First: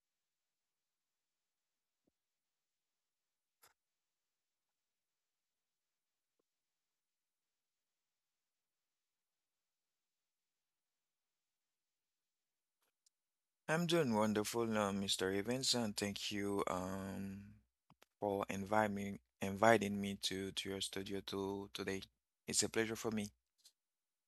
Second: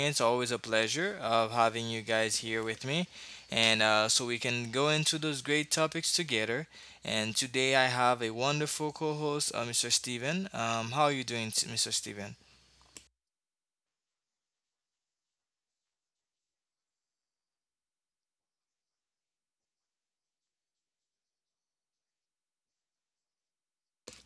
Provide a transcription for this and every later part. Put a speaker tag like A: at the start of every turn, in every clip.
A: in. It's always a pleasure of having you guys here with me, and so we can go into those great topics together. And today I have a wonderful co-host, Mr. Steven. How are you doing, Mr. Steven?
B: I'm doing wonderful, Mr. Evans, and thank you for inviting me to your studio to today. It's a pleasure for me.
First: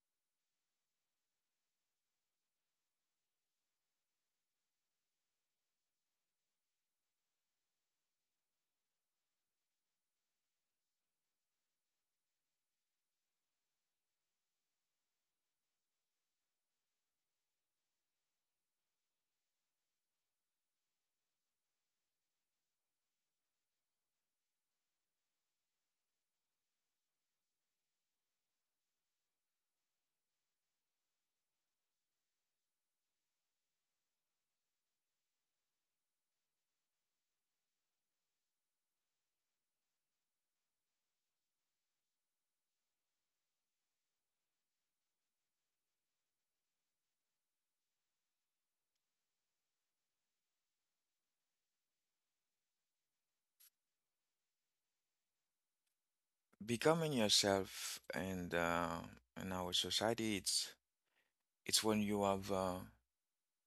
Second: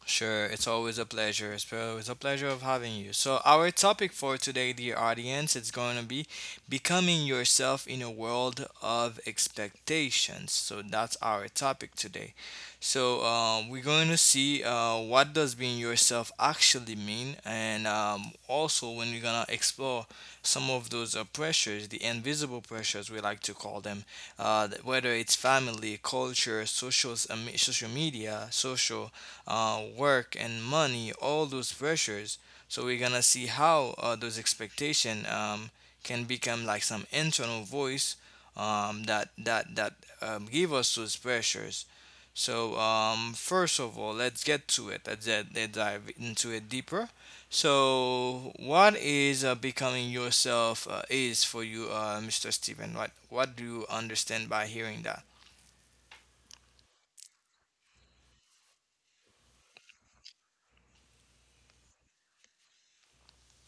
A: Sure, it's always a pleasure. It's always a pleasure of having you. So our topic for today, dear audience, it's going to be becoming yourself in a world of expectations. So that's our topic today. So we're going to see what does being yourself actually mean, and also when we're gonna explore some of those pressures, the invisible pressures we like to call them, whether it's family, culture, social, social media, social work and money, all those pressures. So we're gonna see how those expectation can become like some internal voice that give us those pressures. So first of all, let's get to it. Let's dive into it deeper. So what is becoming yourself is for you, Mr. Stephen? What do you understand by hearing that?
B: Becoming yourself and in our society, it's when you have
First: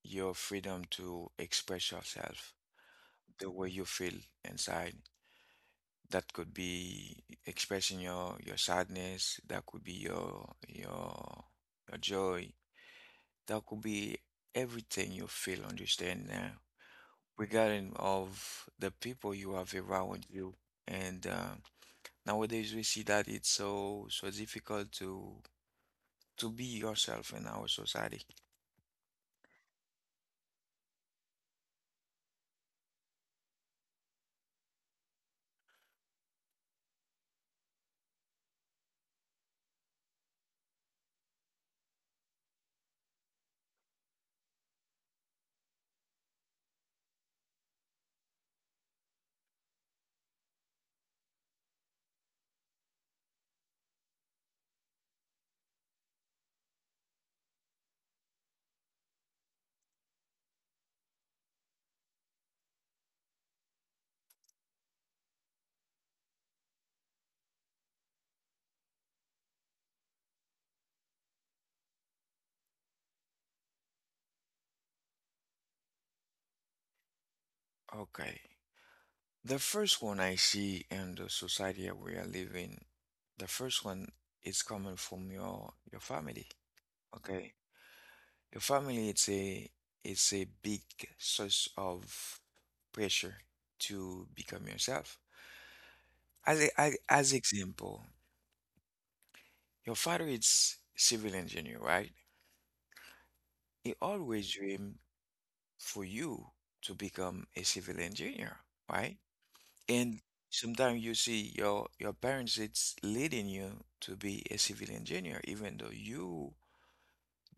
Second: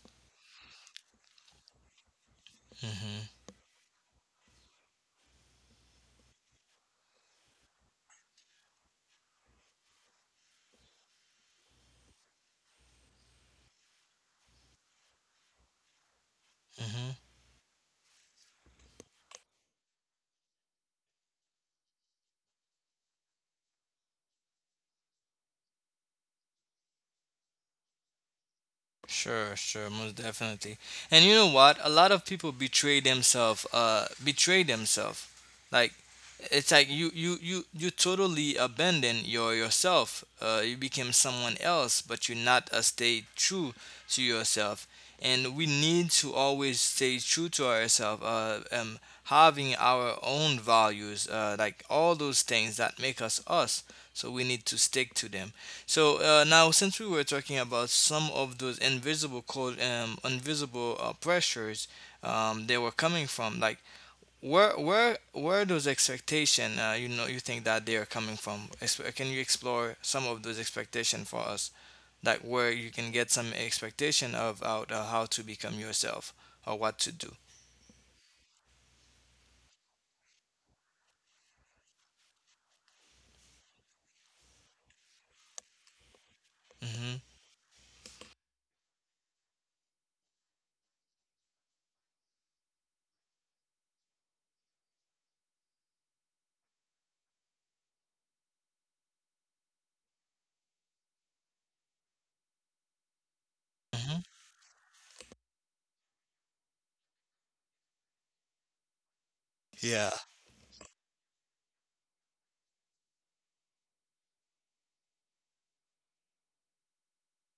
B: your freedom to express yourself
A: Mm-hmm.
B: the way you feel inside. That could be expressing your sadness. That could be your your joy. That could be everything you feel, understand now,
A: Mm-hmm.
B: regarding of the people you have around you. And nowadays we see that it's so difficult to be yourself in our society.
A: Sure, sure, most definitely. And you know what? A lot of people betray themselves. Betray themselves. Like it's like you totally abandon yourself. You became someone else, but you not stay true to yourself. And we need to always stay true to ourselves. Having our own values. Like all those things that make us us. So we need to stick to them. So now, since we were talking about some of those invisible cold, invisible pressures, they were coming from, like where those expectation, you know, you think that they are coming from? Can you explore some of those expectation for us, like where you can get some expectation of out how to become yourself or what to do?
B: Okay. The first one I see in the society that we are living, the first one is coming from your family.
A: Hmm.
B: Okay. Your family it's a big source of pressure to become yourself. As e, a, as example, your father is civil engineer, right? He
A: Hmm.
B: always dreamed for you to become a civil engineer, right?
A: Yeah.
B: And sometimes you see your parents it's leading you to be a civil engineer, even though you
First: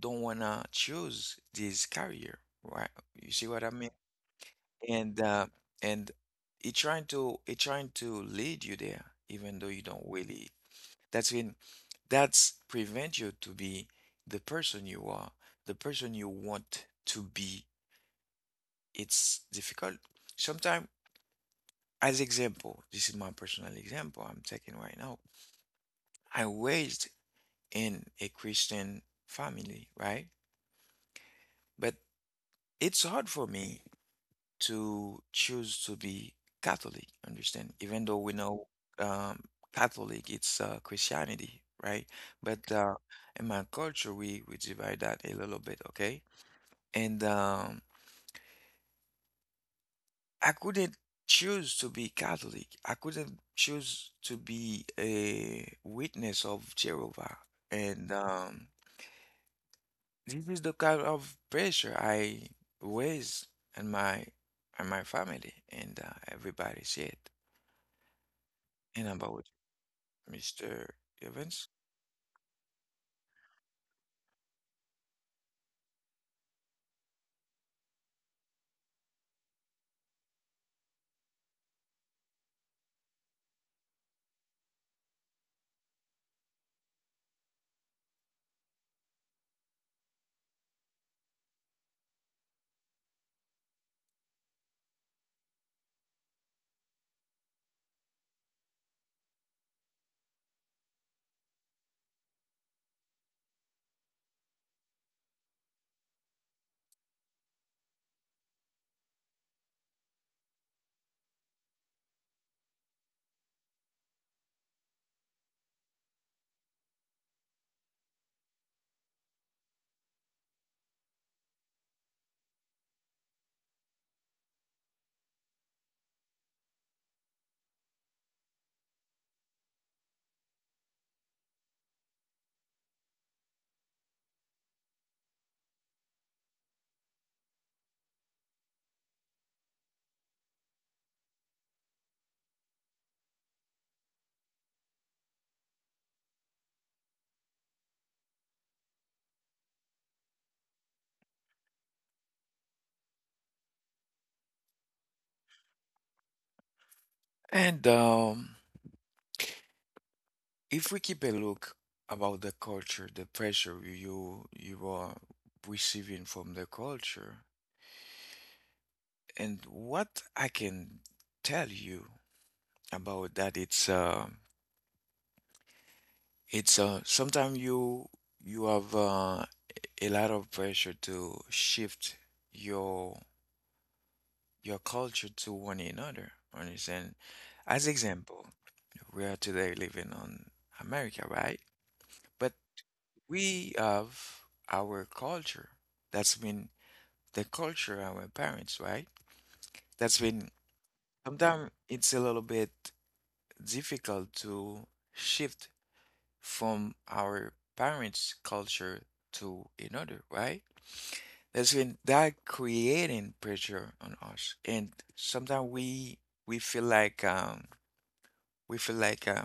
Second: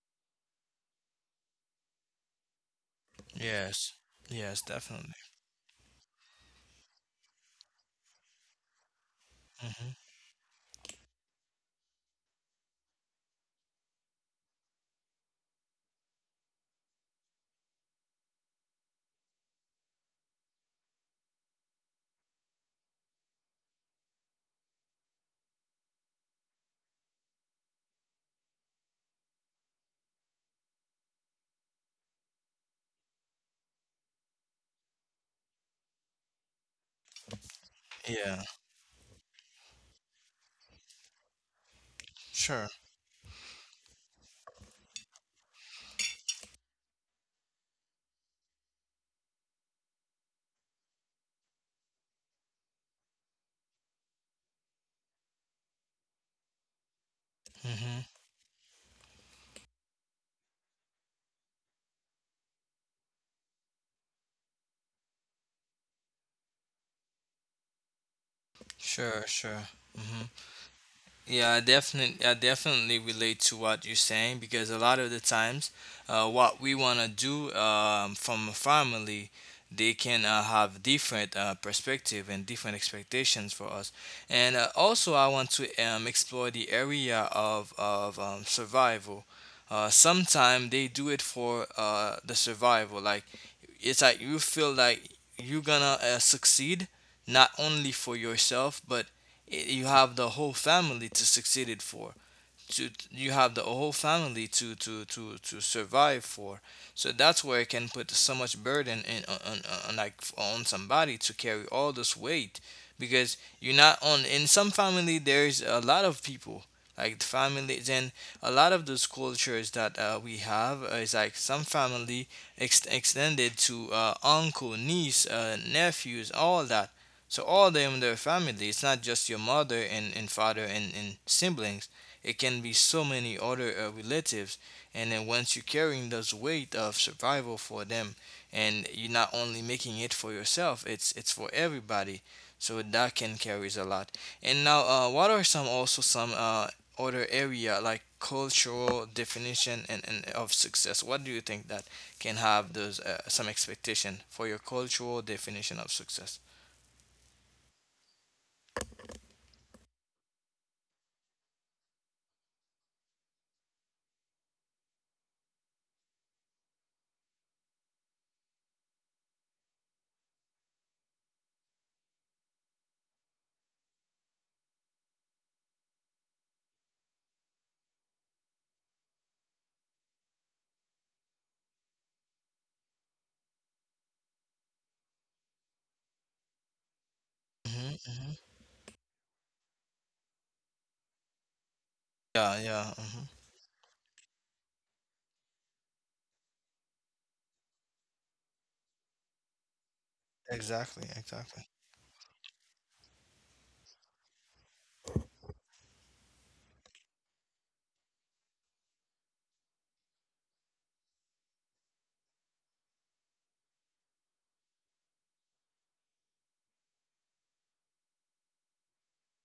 B: don't wanna choose this career, right? You see what I mean?
A: Yes. Yes, definitely.
B: And and it trying to lead you there, even though you
A: Hmm.
B: don't really. That's in that's prevent you to be the person you are, the person you want to be. It's difficult. Sometimes, as example, this is my personal example I'm taking right now. I raised in a Christian family, right? But it's hard for me to choose to be Catholic, understand? Even though we
A: Yeah.
B: know um, Catholic, it's Christianity, right?
A: Sure.
B: But in my culture, we divide that a little bit, okay? And I couldn't choose to be Catholic. I couldn't choose to be a witness of Jehovah. And
A: Hmm.
B: this is the kind of pressure I raised in my in my family, and everybody see it. And
A: Sure.
B: about
A: Sure. Mm-hmm.
B: Mr.
A: Yeah,
B: Evans.
A: I definitely relate to what you're saying because a lot of the times, what we wanna do from a family, they can have different perspective and different expectations for us. And also, I want to explore the area of survival. Sometimes they do it for the survival, like it's like you feel like you're gonna succeed not only for yourself but you have the whole family to succeed it for to you have the whole family to survive for, so that's where it can put so much burden in on like on somebody to carry all this weight, because you're not on in some family there's a lot of people like the families, and a lot of those cultures that we have is like some family extended to uncle niece nephews all that. So all them their family it's not just your mother and father and siblings, it can be so many other relatives, and then once you're carrying those weight of survival for them, and you're not only making it for yourself, it's for everybody. So that can carries a lot. And now, what are some also some other area like cultural definition and of success? What do you think that can have those some expectation for your cultural definition of success?
B: And if we keep a look about the culture, the pressure you are receiving from the culture, and what I can tell you about that, it's sometimes you have a lot of pressure to shift your your culture to one another. Understand? As
A: Hmm. Hmm.
B: example, we are today living on America, right? But
A: Yeah, yeah. Hmm.
B: we have our culture. That's been the culture of our parents, right? That's been
A: Exactly, exactly.
B: sometimes it's a little bit difficult to shift from our parents' culture to another, right? That's been that creating pressure on us. And sometimes we feel like we feel like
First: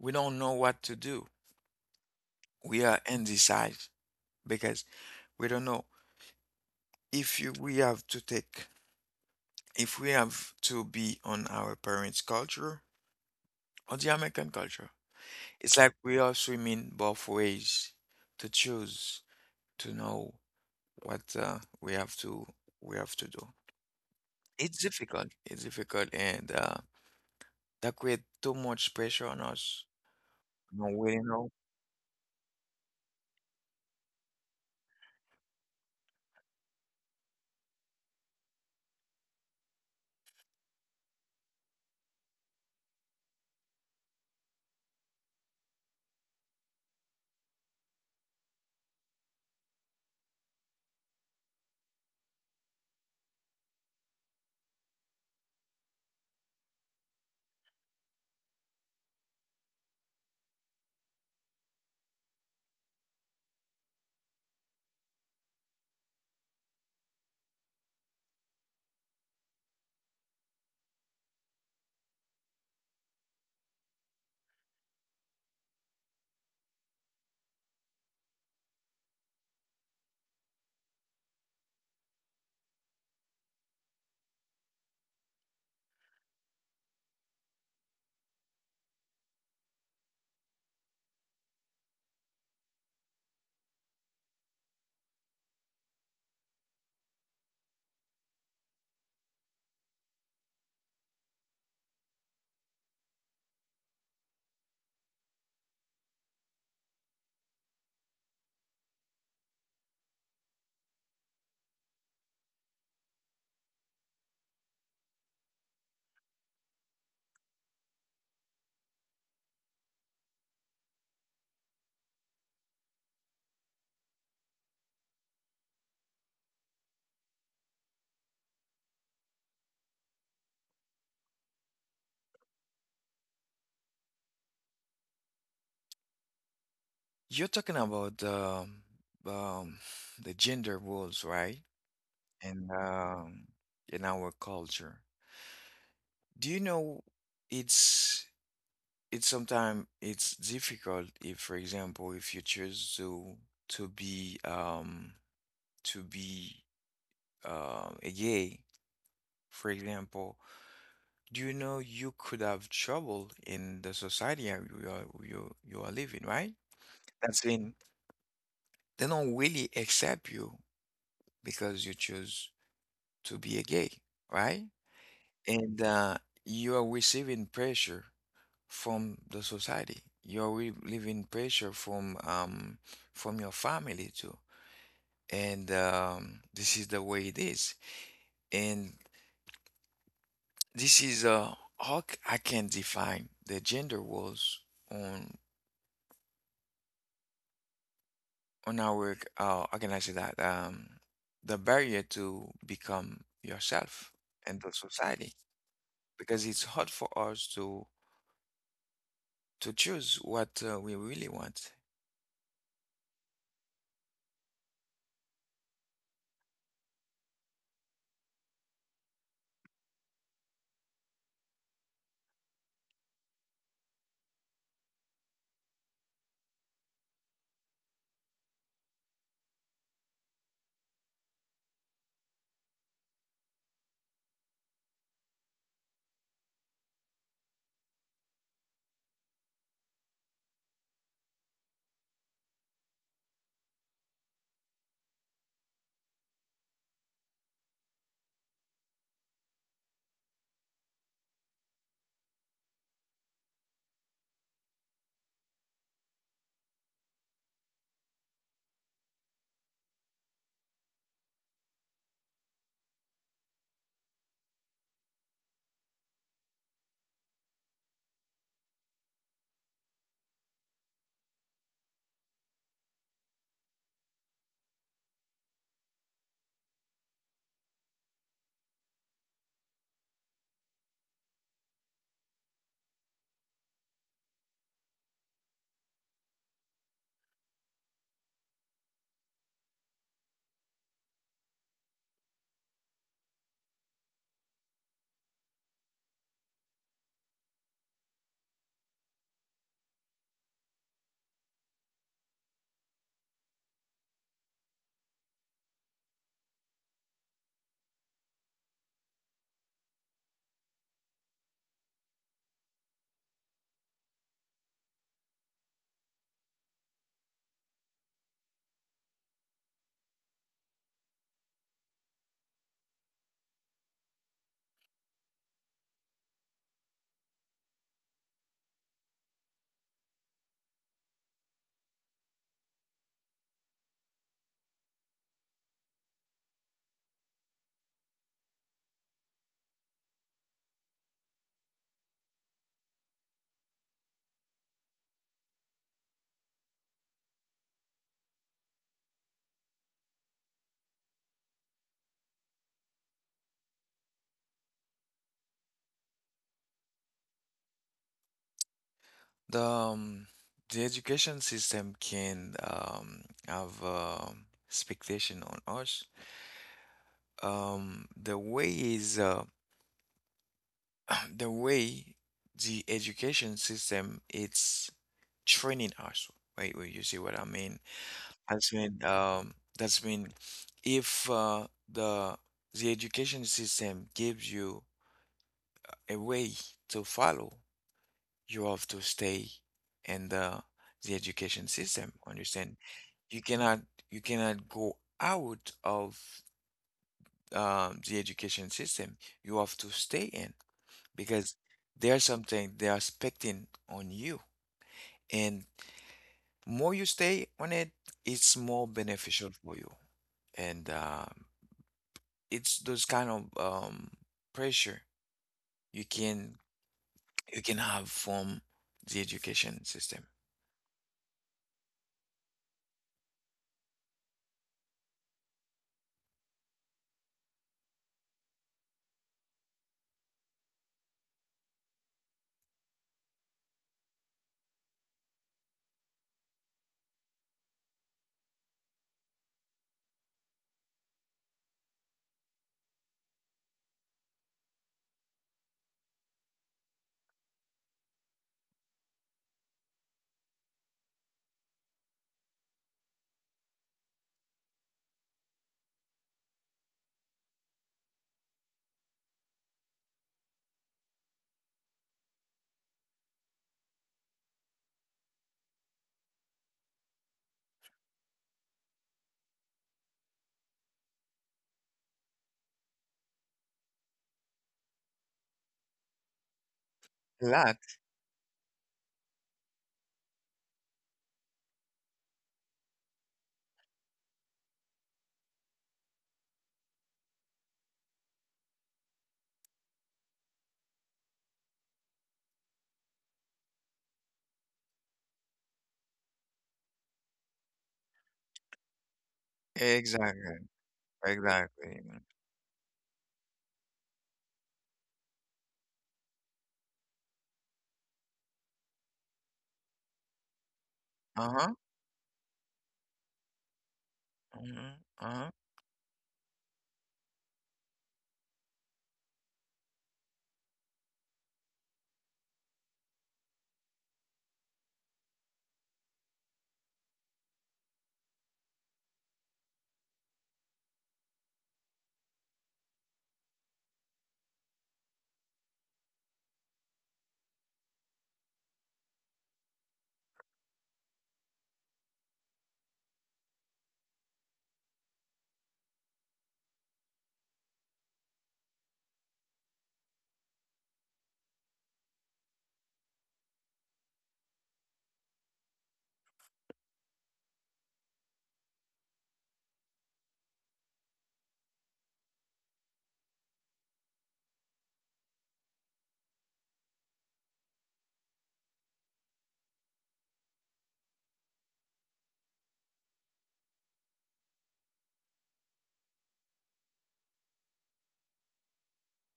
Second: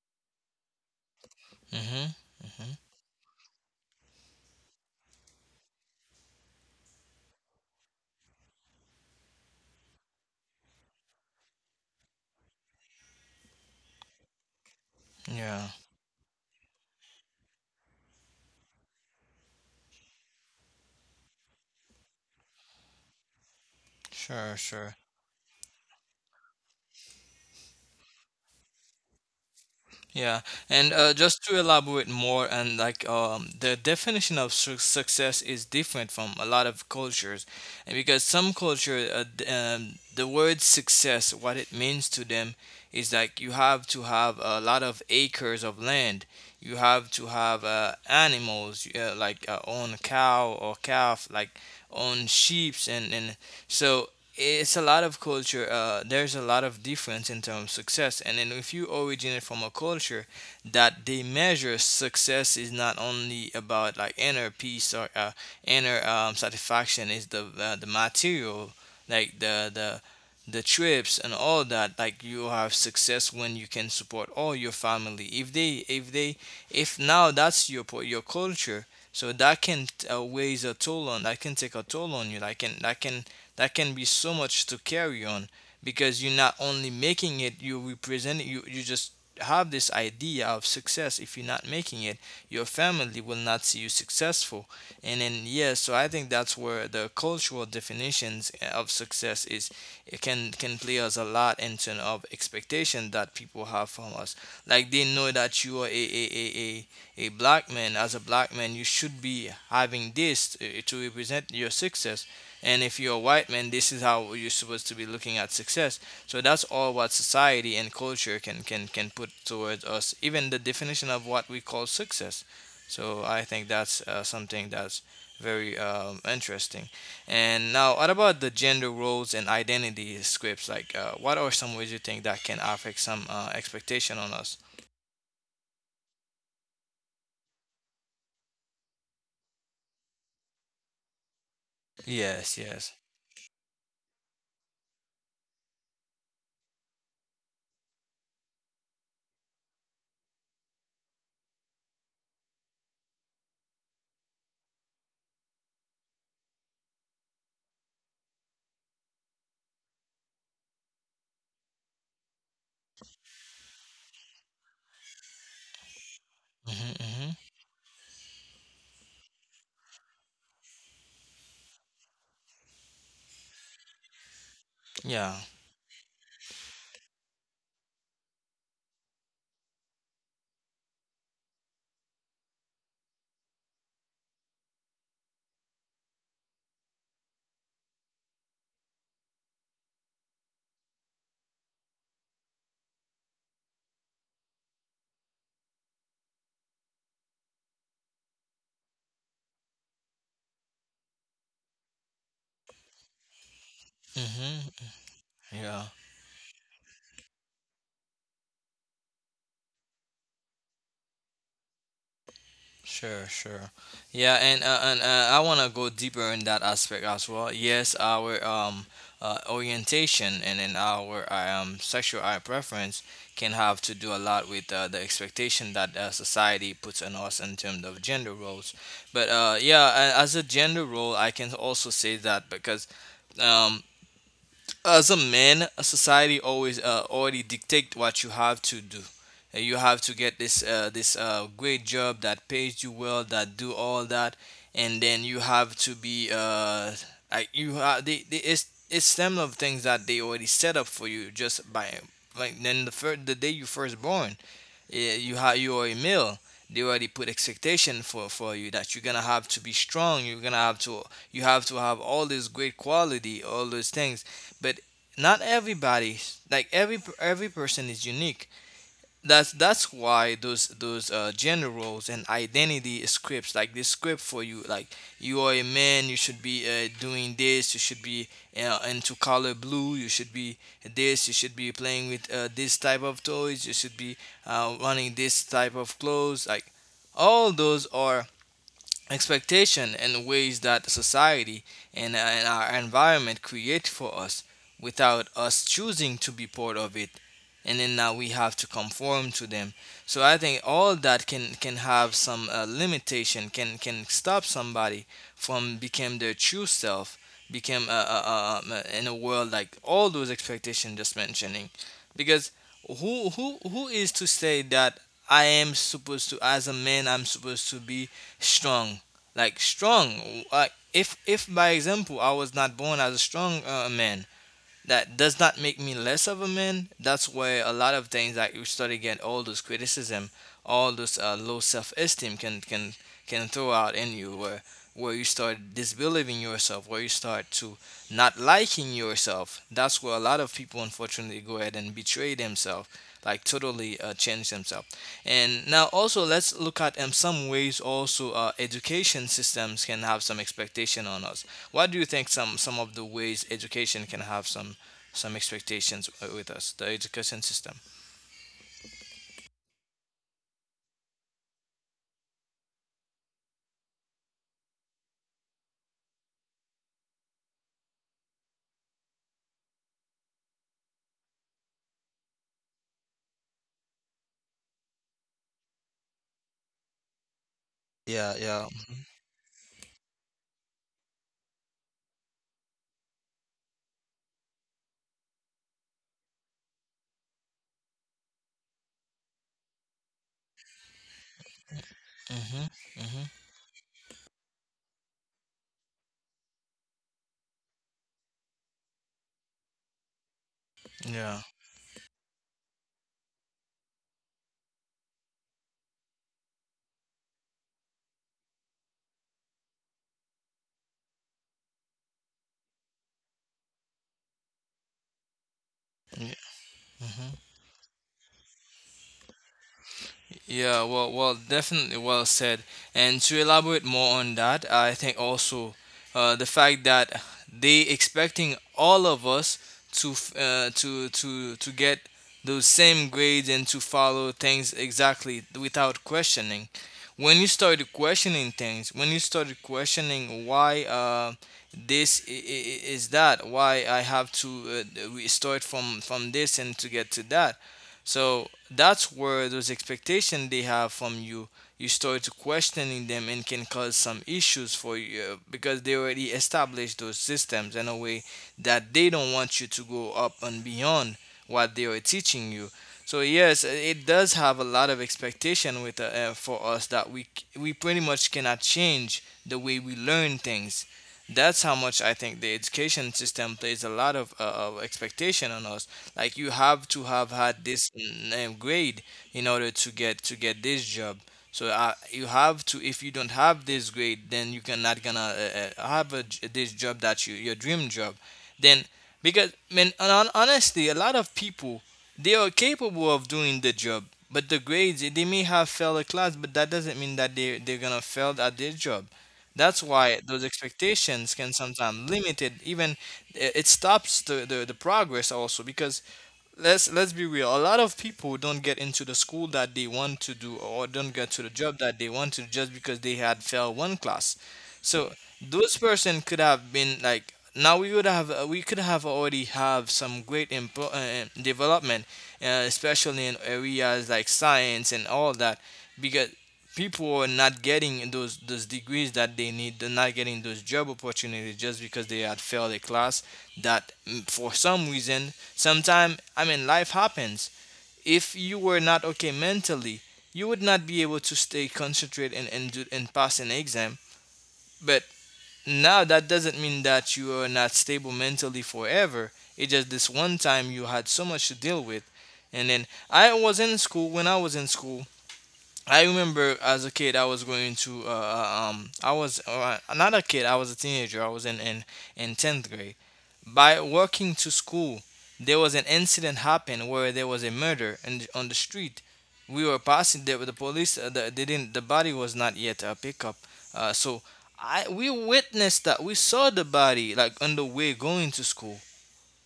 B: we don't know what to do.
A: Hmm. Hmm.
B: We are indecisive because we don't know if you, we have to take if we have to be on our parents' culture or the American culture.
A: Yeah.
B: It's like we are swimming both ways to choose to know what we have to do.
A: Sure,
B: It's
A: sure.
B: difficult. It's difficult, and that create too much pressure on us.
A: Yeah.
B: No,
A: And
B: we don't
A: just
B: know.
A: to elaborate more, and like the definition of success is different from a lot of cultures, and because some culture, the word success, what it means to them is like you have to have a lot of acres of land, you have to have animals, like own cow or calf, like own sheeps, and so it's a lot of culture. There's a lot of difference in terms of success, and then if you originate from a culture that they measure success is not only about like inner peace or inner satisfaction is the material like the trips and all that, like you have success when you can support all your family if they if now that's your your culture. So that can weighs a toll on that can take a toll on you, that can that can be so much to carry on, because you're not only making it you represent it, you just have this idea of success. If you're not making it your family will not see you successful, and then yeah, so I think that's where the cultural definitions of success is, it can play us a lot in terms of expectation that people have from us, like they know that you are a black man. As a black man you should be having this to represent your success, and if you're a white man this is how you're supposed to be looking at success. So that's all what society and culture can put towards us, even the definition of what we call success. So I think that's something that's very interesting. And now, what about the gender roles and identity scripts? Like, what are some ways you think that can affect some expectation on us?
B: You're talking about um, the gender roles, right?
A: Yes,
B: And
A: yes.
B: in our culture, do you know it's it's sometimes it's difficult if, for example, if you choose to to be um to be a gay, for example, do you know you could have trouble in the society are- you are you are living, right?
A: Mm-hmm, mm-hmm.
B: That's in they don't really accept you because you choose to be a gay, right?
A: Yeah.
B: And you are receiving pressure from the society. You're relieving pressure from your family too. And this is the way it is. And this is how c- I can define the gender roles on our how can I say that the barrier to become yourself and the
A: Mm-hmm.
B: society
A: Yeah.
B: because it's hard for us to choose what we really want.
A: Sure, sure. Yeah, and I want to go deeper in that aspect as well. Yes, our orientation and then our sexual eye preference can have to do a lot with the expectation that society puts on us in terms of gender roles. But yeah, as a gender role, I can also say that because um as a man, a society always already dictate what you have to do. You have to get this this great job that pays you well, that do all that, and then you have to be like you ha they it's them of things that they already set up for you just by like then the first the day you first born, you are a male, they already put expectation for you that you're gonna have to be strong, you're gonna have to you have to have all this great quality all those things. But not everybody, like every person is unique. That's why those gender roles and identity scripts like this script for you, like you are a man you should be doing this, you should be into color blue, you should be this, you should be playing with this type of toys, you should be running this type of clothes, like all those are expectation and the ways that the society and our environment create for us without us choosing to be part of it, and then now we have to conform to them. So I think all that can have some limitation, can stop somebody from become their true self, become in a world like all those expectations just mentioning, because who is to say that I am supposed to, as a man I'm supposed to be strong, like strong. Like if by example I was not born as a strong man, that does not make me less of a man. That's why a lot of things that you start to get all those criticism, all those low self-esteem can throw out in you, where you start disbelieving yourself, where you start to not liking yourself. That's where a lot of people unfortunately go ahead and betray themselves, like totally change themselves. And now also let's look at some ways also education systems can have some expectation on us. What do you think some of the ways education can have some expectations with us, the education system.
B: The um, the education system can have expectation on us. The way is the way the education system it's training us. Wait, wait, you see what I mean?
A: Yeah, yeah.
B: That's mean that's mean if the the education system gives you a way to follow, you have to stay in the education system.
A: Mm-hmm.
B: Understand?
A: Mm-hmm.
B: You cannot you cannot go out of the education system. You have to stay in
A: Yeah.
B: because there's something they are expecting on you, and more you stay on it, it's more beneficial for you. And it's those kind of um, pressure you can
A: Yeah.
B: have from the education system.
A: Yeah, well, well, definitely well said. And to elaborate more on that, I think also the fact that they expecting all of us to to get those same grades and to follow things exactly without questioning. When you started questioning things, when you started questioning why this I- is that, why I have to we start from this and to get to that, so that's where those expectations they have from you, you start to questioning them and can cause some issues for you, because they already established those systems in a way that they don't want you to go up and beyond what they are teaching you. So yes, it does have a lot of expectation with for us that we pretty much cannot change the way we learn things. That's how much I think the education system plays a lot of expectation on us, like you have to have
B: A
A: had
B: lot,
A: this grade in order to get this job. So you have to. If you don't have this grade, then you cannot gonna have this job that your dream job. Then because, man, honestly, a lot of people, they are capable of doing the job, but the grades, they may have failed a class, but that doesn't mean that they're gonna fail at their job. That's why those
B: exactly,
A: expectations can sometimes
B: exactly.
A: limited, even it stops the progress also, because let's be real. A lot of people don't get into the school that they want to do, or don't get to the
B: Uh
A: job
B: huh.
A: that they want to, just because they had failed one class. So
B: Uh huh.
A: those person could have been, like, now we could have already have some great development, especially in areas like science and all that, because people are not getting those degrees that they need. They're not getting those job opportunities just because they had failed a class that, for some reason. Sometimes, I mean, life happens. If you were not okay mentally, you would not be able to stay concentrated and pass an exam. But now that doesn't mean that you are not stable mentally forever. It's just this one time you had so much to deal with. And then I was in school. When I was in school, I remember, as a kid, I was I was not a kid, I was a teenager. I was in 10th grade. By walking to school, there was an incident happened where there was a murder, and on the street we were passing the police. They didn't. The body was not yet picked up. So I we witnessed that. We saw the body, like, on the way going to school.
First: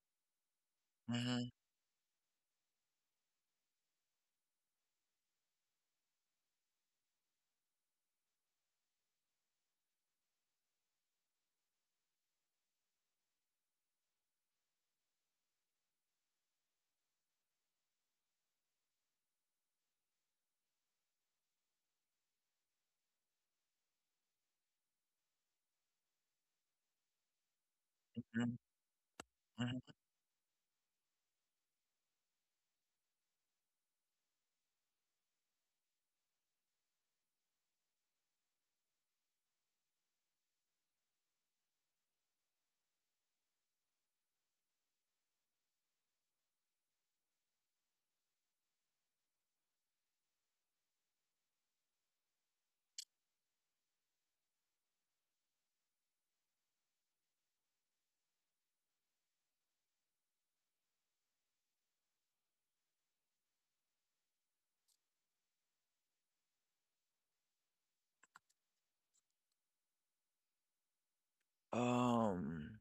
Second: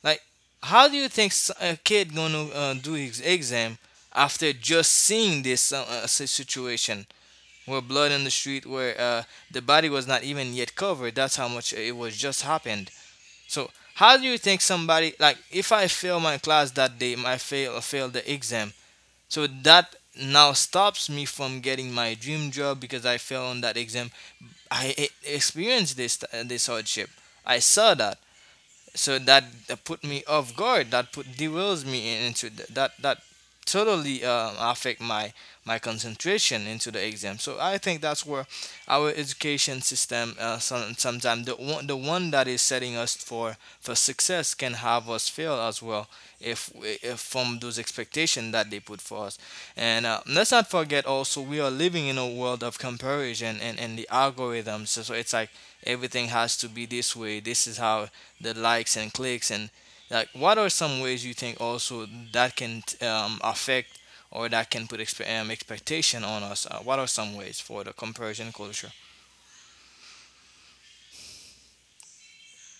A: Like, how do you think
B: Uh
A: a kid gonna do his exam after just seeing this situation? Where blood on the street, where the body was not even yet covered. That's how much it was just happened. So how do you think somebody, like, if I fail my class that day, I fail the exam. So that now stops me from getting my dream job because I failed on that exam. I e- experienced this this hardship. I saw that, so that
B: huh.
A: put me off guard, that put derails me into that totally affect my concentration into the exam. So I think that's where our education system, sometimes the one that is setting us for success can have us fail as well, if from those expectations that they put for us. And let's not forget, also we are living in a world of comparison and the algorithms, so it's like everything has to be this way, this is how the likes and clicks and, like, what are some ways you think also that can affect or that can put expectation on us? What are some ways for the comparison culture?
B: Um,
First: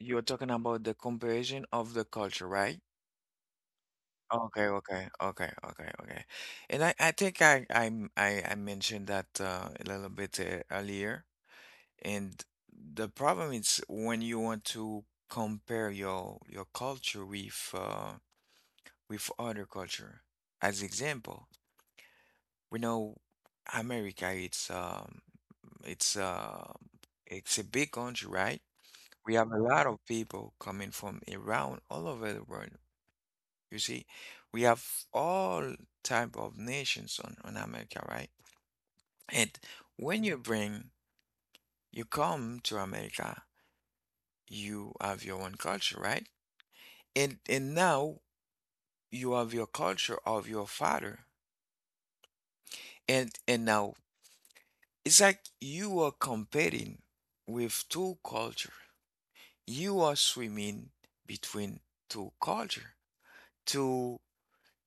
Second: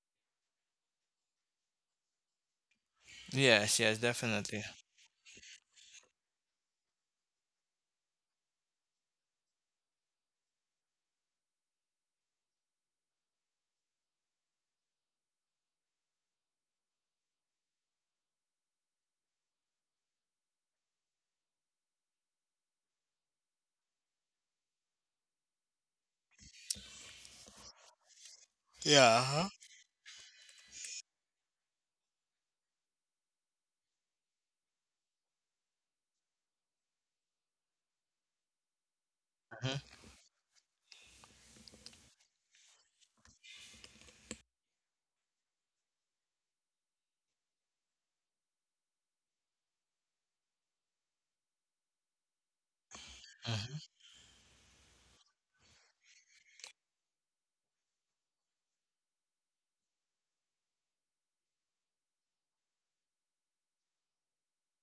B: you're talking about the comparison of the culture, right?
A: Yes, yes,
B: Okay,
A: definitely.
B: okay, okay, okay, okay. And I think I mentioned that a little bit earlier. And the problem is when you want to compare your culture with other culture. As example, we know America. It's uh, it's a big country, right? We have
A: Yeah.
B: a lot of people coming from around all over the world. You see, we have all type of nations on America, right? And
A: Uh-huh.
B: when you bring, you come to America, you have your own culture, right? And now you have your culture of your father. And
A: Hmm.
B: now it's like you are competing with two culture. You are swimming between two culture to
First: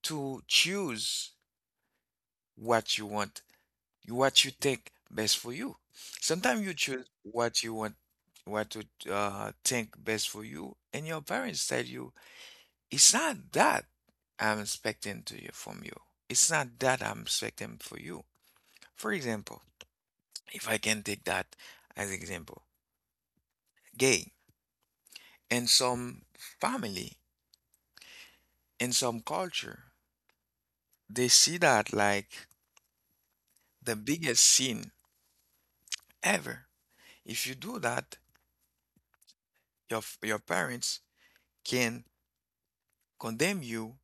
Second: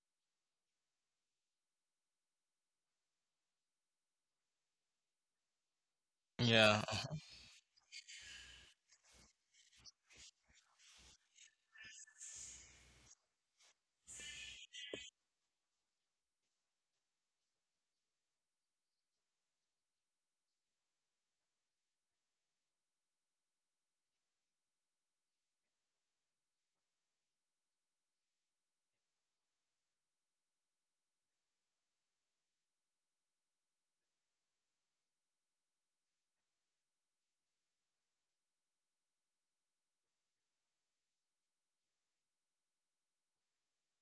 B: choose what you want, what you think best for you. Sometimes you
A: Yeah,
B: choose what you want, what to think best for you, and your parents tell you, it's not that I'm expecting to you from you. It's not that I'm expecting for you. For example, if I can take that as example, gay. In some family, in some culture, they see that like the biggest sin ever. If you do that, your f- your parents can condemn you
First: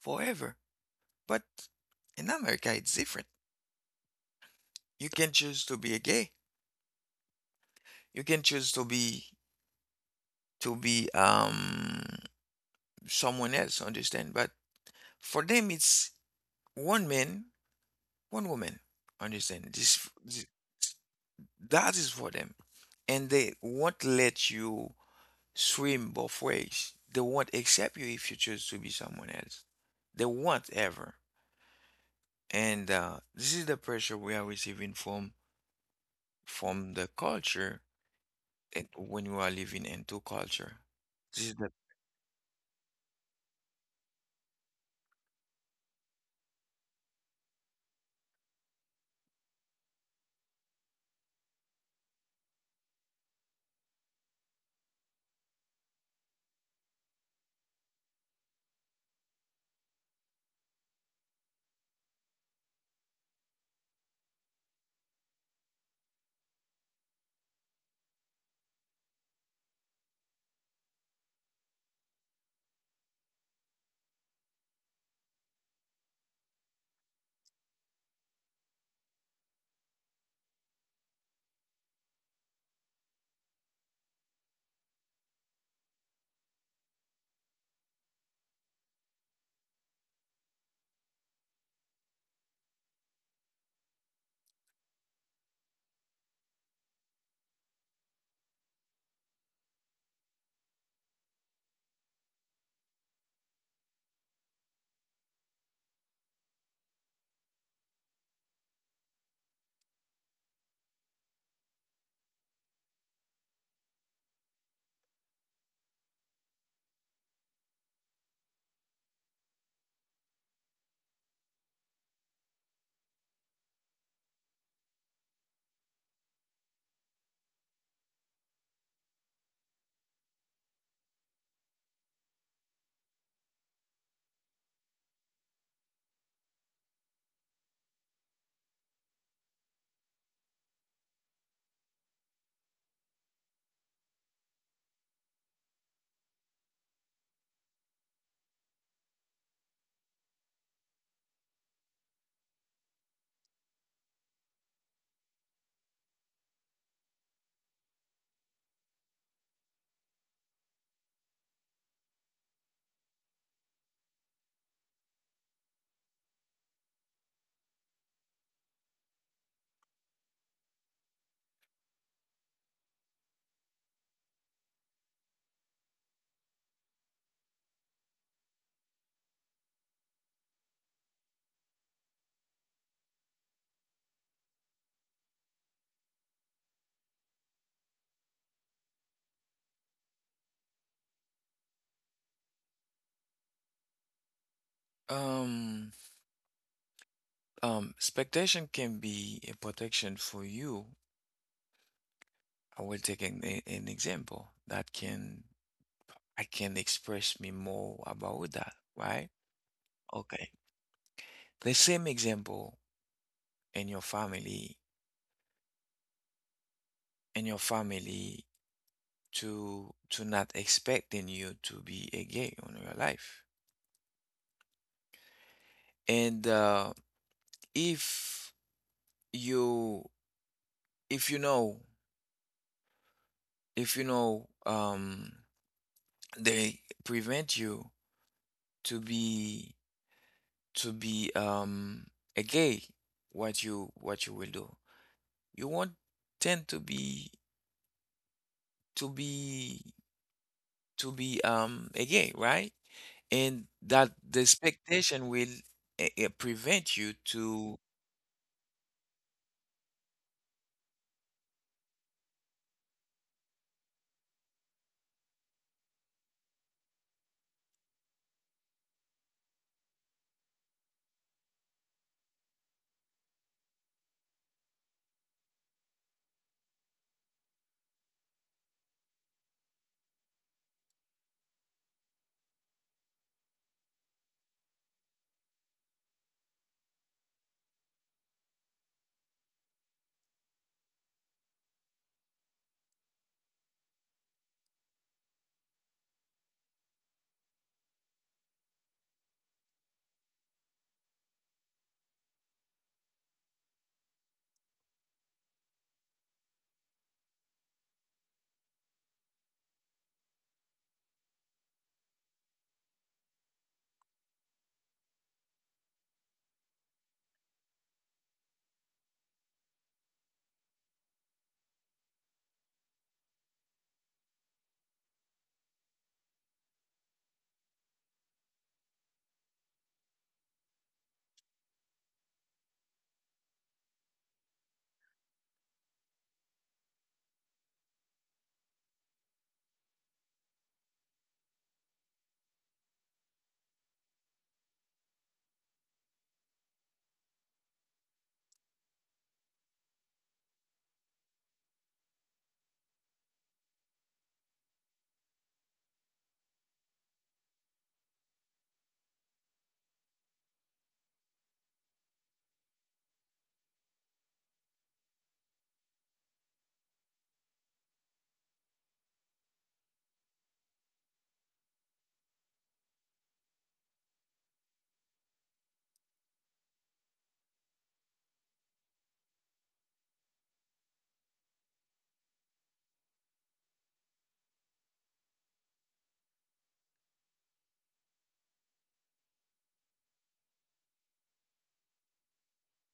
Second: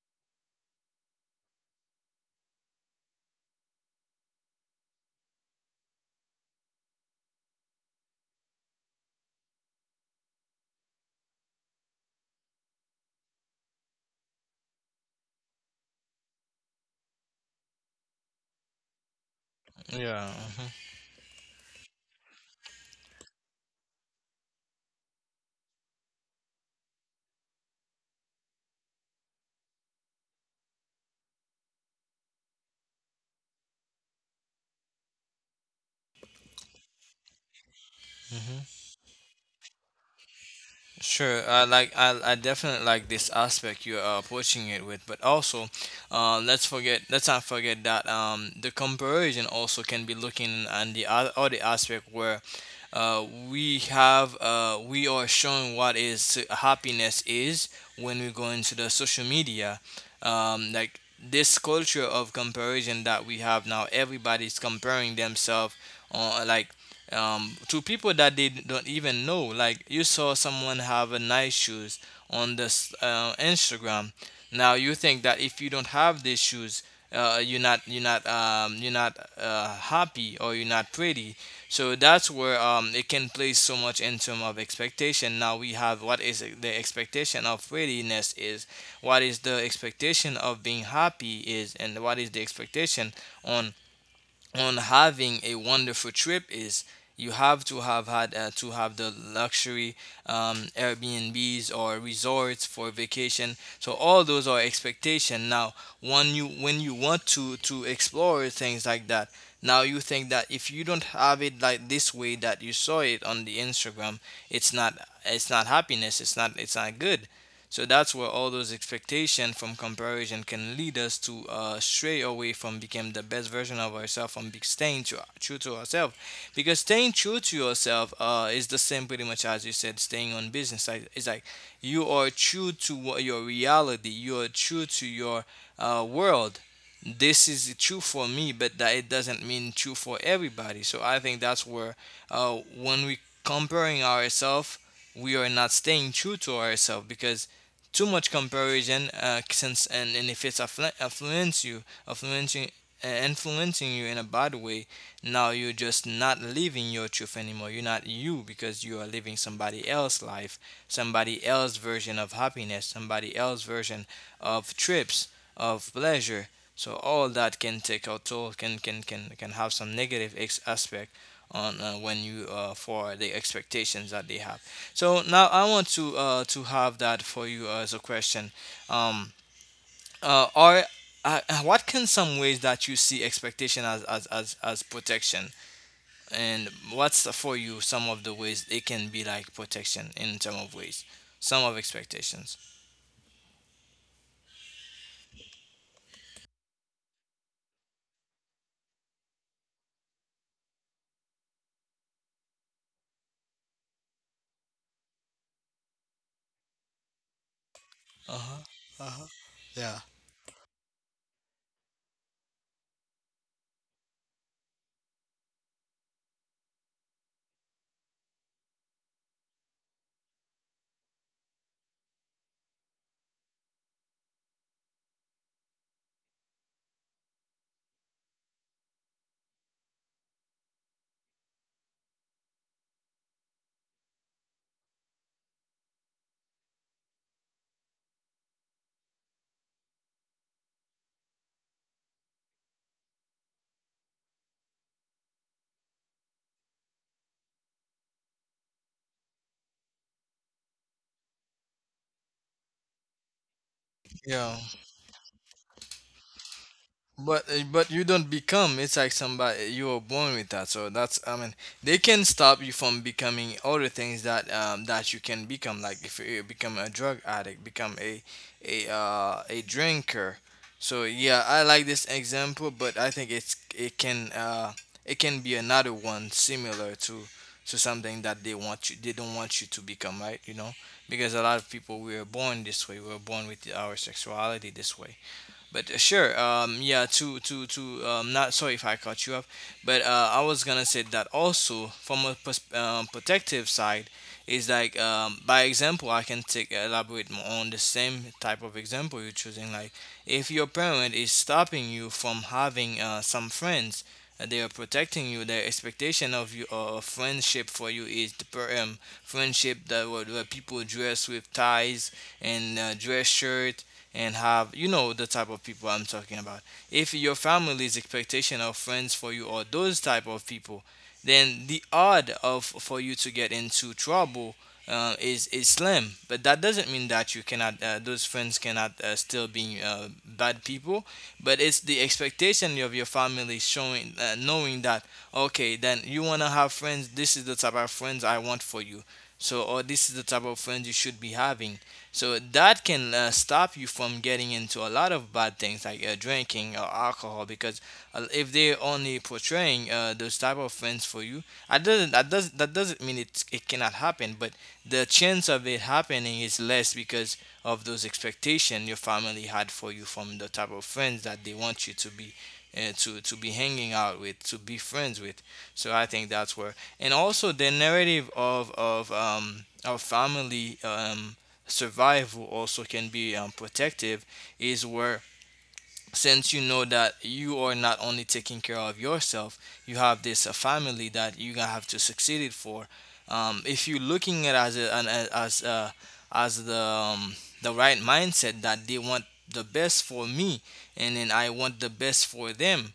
B: forever. But in America, it's different. You can choose to be a gay. You can choose to be someone else. Understand? But for them, it's one man, one woman. Understand? This,
A: yeah.
B: this that is for them, and they won't let you swim both ways. They won't accept you if you choose to be someone else. They won't ever. And this is the pressure we are receiving from the culture
A: Hmm.
B: it, when you are living in two culture.
A: Sure,
B: This is
A: I
B: the
A: like I, I definitely like this aspect you are approaching it with, but also, let's not forget that, the comparison also can be looking on the other aspect, where we are showing what is happiness is when we go into the social media, like this culture of comparison that we have now. Everybody's comparing themselves on like to people that they don't even know. Like, you saw someone have a nice shoes on this Instagram. Now you think that if you don't have these shoes, you're not happy, or you're not pretty. So that's where, it can place so much in terms of expectation. Now we have what is the expectation of prettiness is, what is the expectation of being happy is, and what is the expectation on on having a wonderful trip is: you have to have had to have the luxury Airbnbs or resorts for vacation. So all those are expectation. Now, when you want to explore things like that, now you think that if you don't have it like this way that you saw it on the Instagram, it's not it's not happiness. It's not good. So that's where all those expectations from comparison can lead us to stray away from becoming the best version of ourselves, from staying true, true to ourselves. Because staying true to yourself is the same, pretty much, as you said, staying on business. Like, it's like you are true to what your reality, you are true to your world. This is true for me, but that it doesn't mean true for everybody. So I think that's where, when we comparing ourselves, we are not staying true to ourselves, because too much comparison, since and if it's affluence you influencing influencing you in a bad way, now you're just not living your truth anymore, you're not you, because you are living somebody else's life, somebody else's version of happiness, somebody else's version of trips, of pleasure. So all that can take a toll, can have some negative aspect on, when you for the expectations that they have. So now I want to have that for you as a question. Um, are What can some ways that you see expectation as protection, and what's for you some of the ways it can be like protection in term of ways, some of expectations?
B: um expectation can be a protection for you. I will take an example that can I can express me more about
A: Uh-huh.
B: that, right?
A: Yeah.
B: Okay. The same example in your family, in your family to not expecting you to be a gay on your life. And if you if you know if you know they prevent you to be to be um a gay, what you will do, you won't tend to be to be a gay, right? And that the
A: Yeah.
B: expectation will prevent you
A: But uh,
B: to.
A: but you don't become. It's like somebody you were born with that. So that's, I mean, they can stop you from becoming other things that that you can become. Like, if you become a drug addict, become a drinker. So, yeah, I like this example, but I think it can be another one similar to something that they don't want you to become, right? You know, because a lot of people, we are born this way. We are born with our sexuality this way. But, sure, yeah, to not sorry if I cut you off, but I was gonna say that also from a protective side is, like, by example I can take elaborate more on the same type of example you're choosing. Like, if your parent is stopping you from having some friends, they are protecting you. Their expectation of you, of friendship for you, is the friendship where people dress with ties and, dress shirt, and have, the type of people I'm talking about. If your family's expectation of friends for you are those type of people, then the odd of for you to get into trouble is slim. But that doesn't mean that you cannot those friends cannot still be bad people. But it's the expectation of your family showing knowing that, okay, then you wanna have friends. This is the type of friends I want for you. So, or this is the type of friends you should be having. So that can stop you from getting into a lot of bad things like drinking or alcohol, because if they're only portraying those type of friends for you, I doesn't that does that doesn't mean it cannot happen, but the chance of it happening is less because of those expectations your family had for you from the type of friends that they want you to be, to be hanging out with, to be friends with. So I think that's where, and also the narrative of our family. Survival also can be protective is where, since you know that you are not only taking care of yourself, you have this family that you're gonna have to succeed it for. If you're looking at as a, an, a- as the right mindset that they want the best for me and then I want the best for them,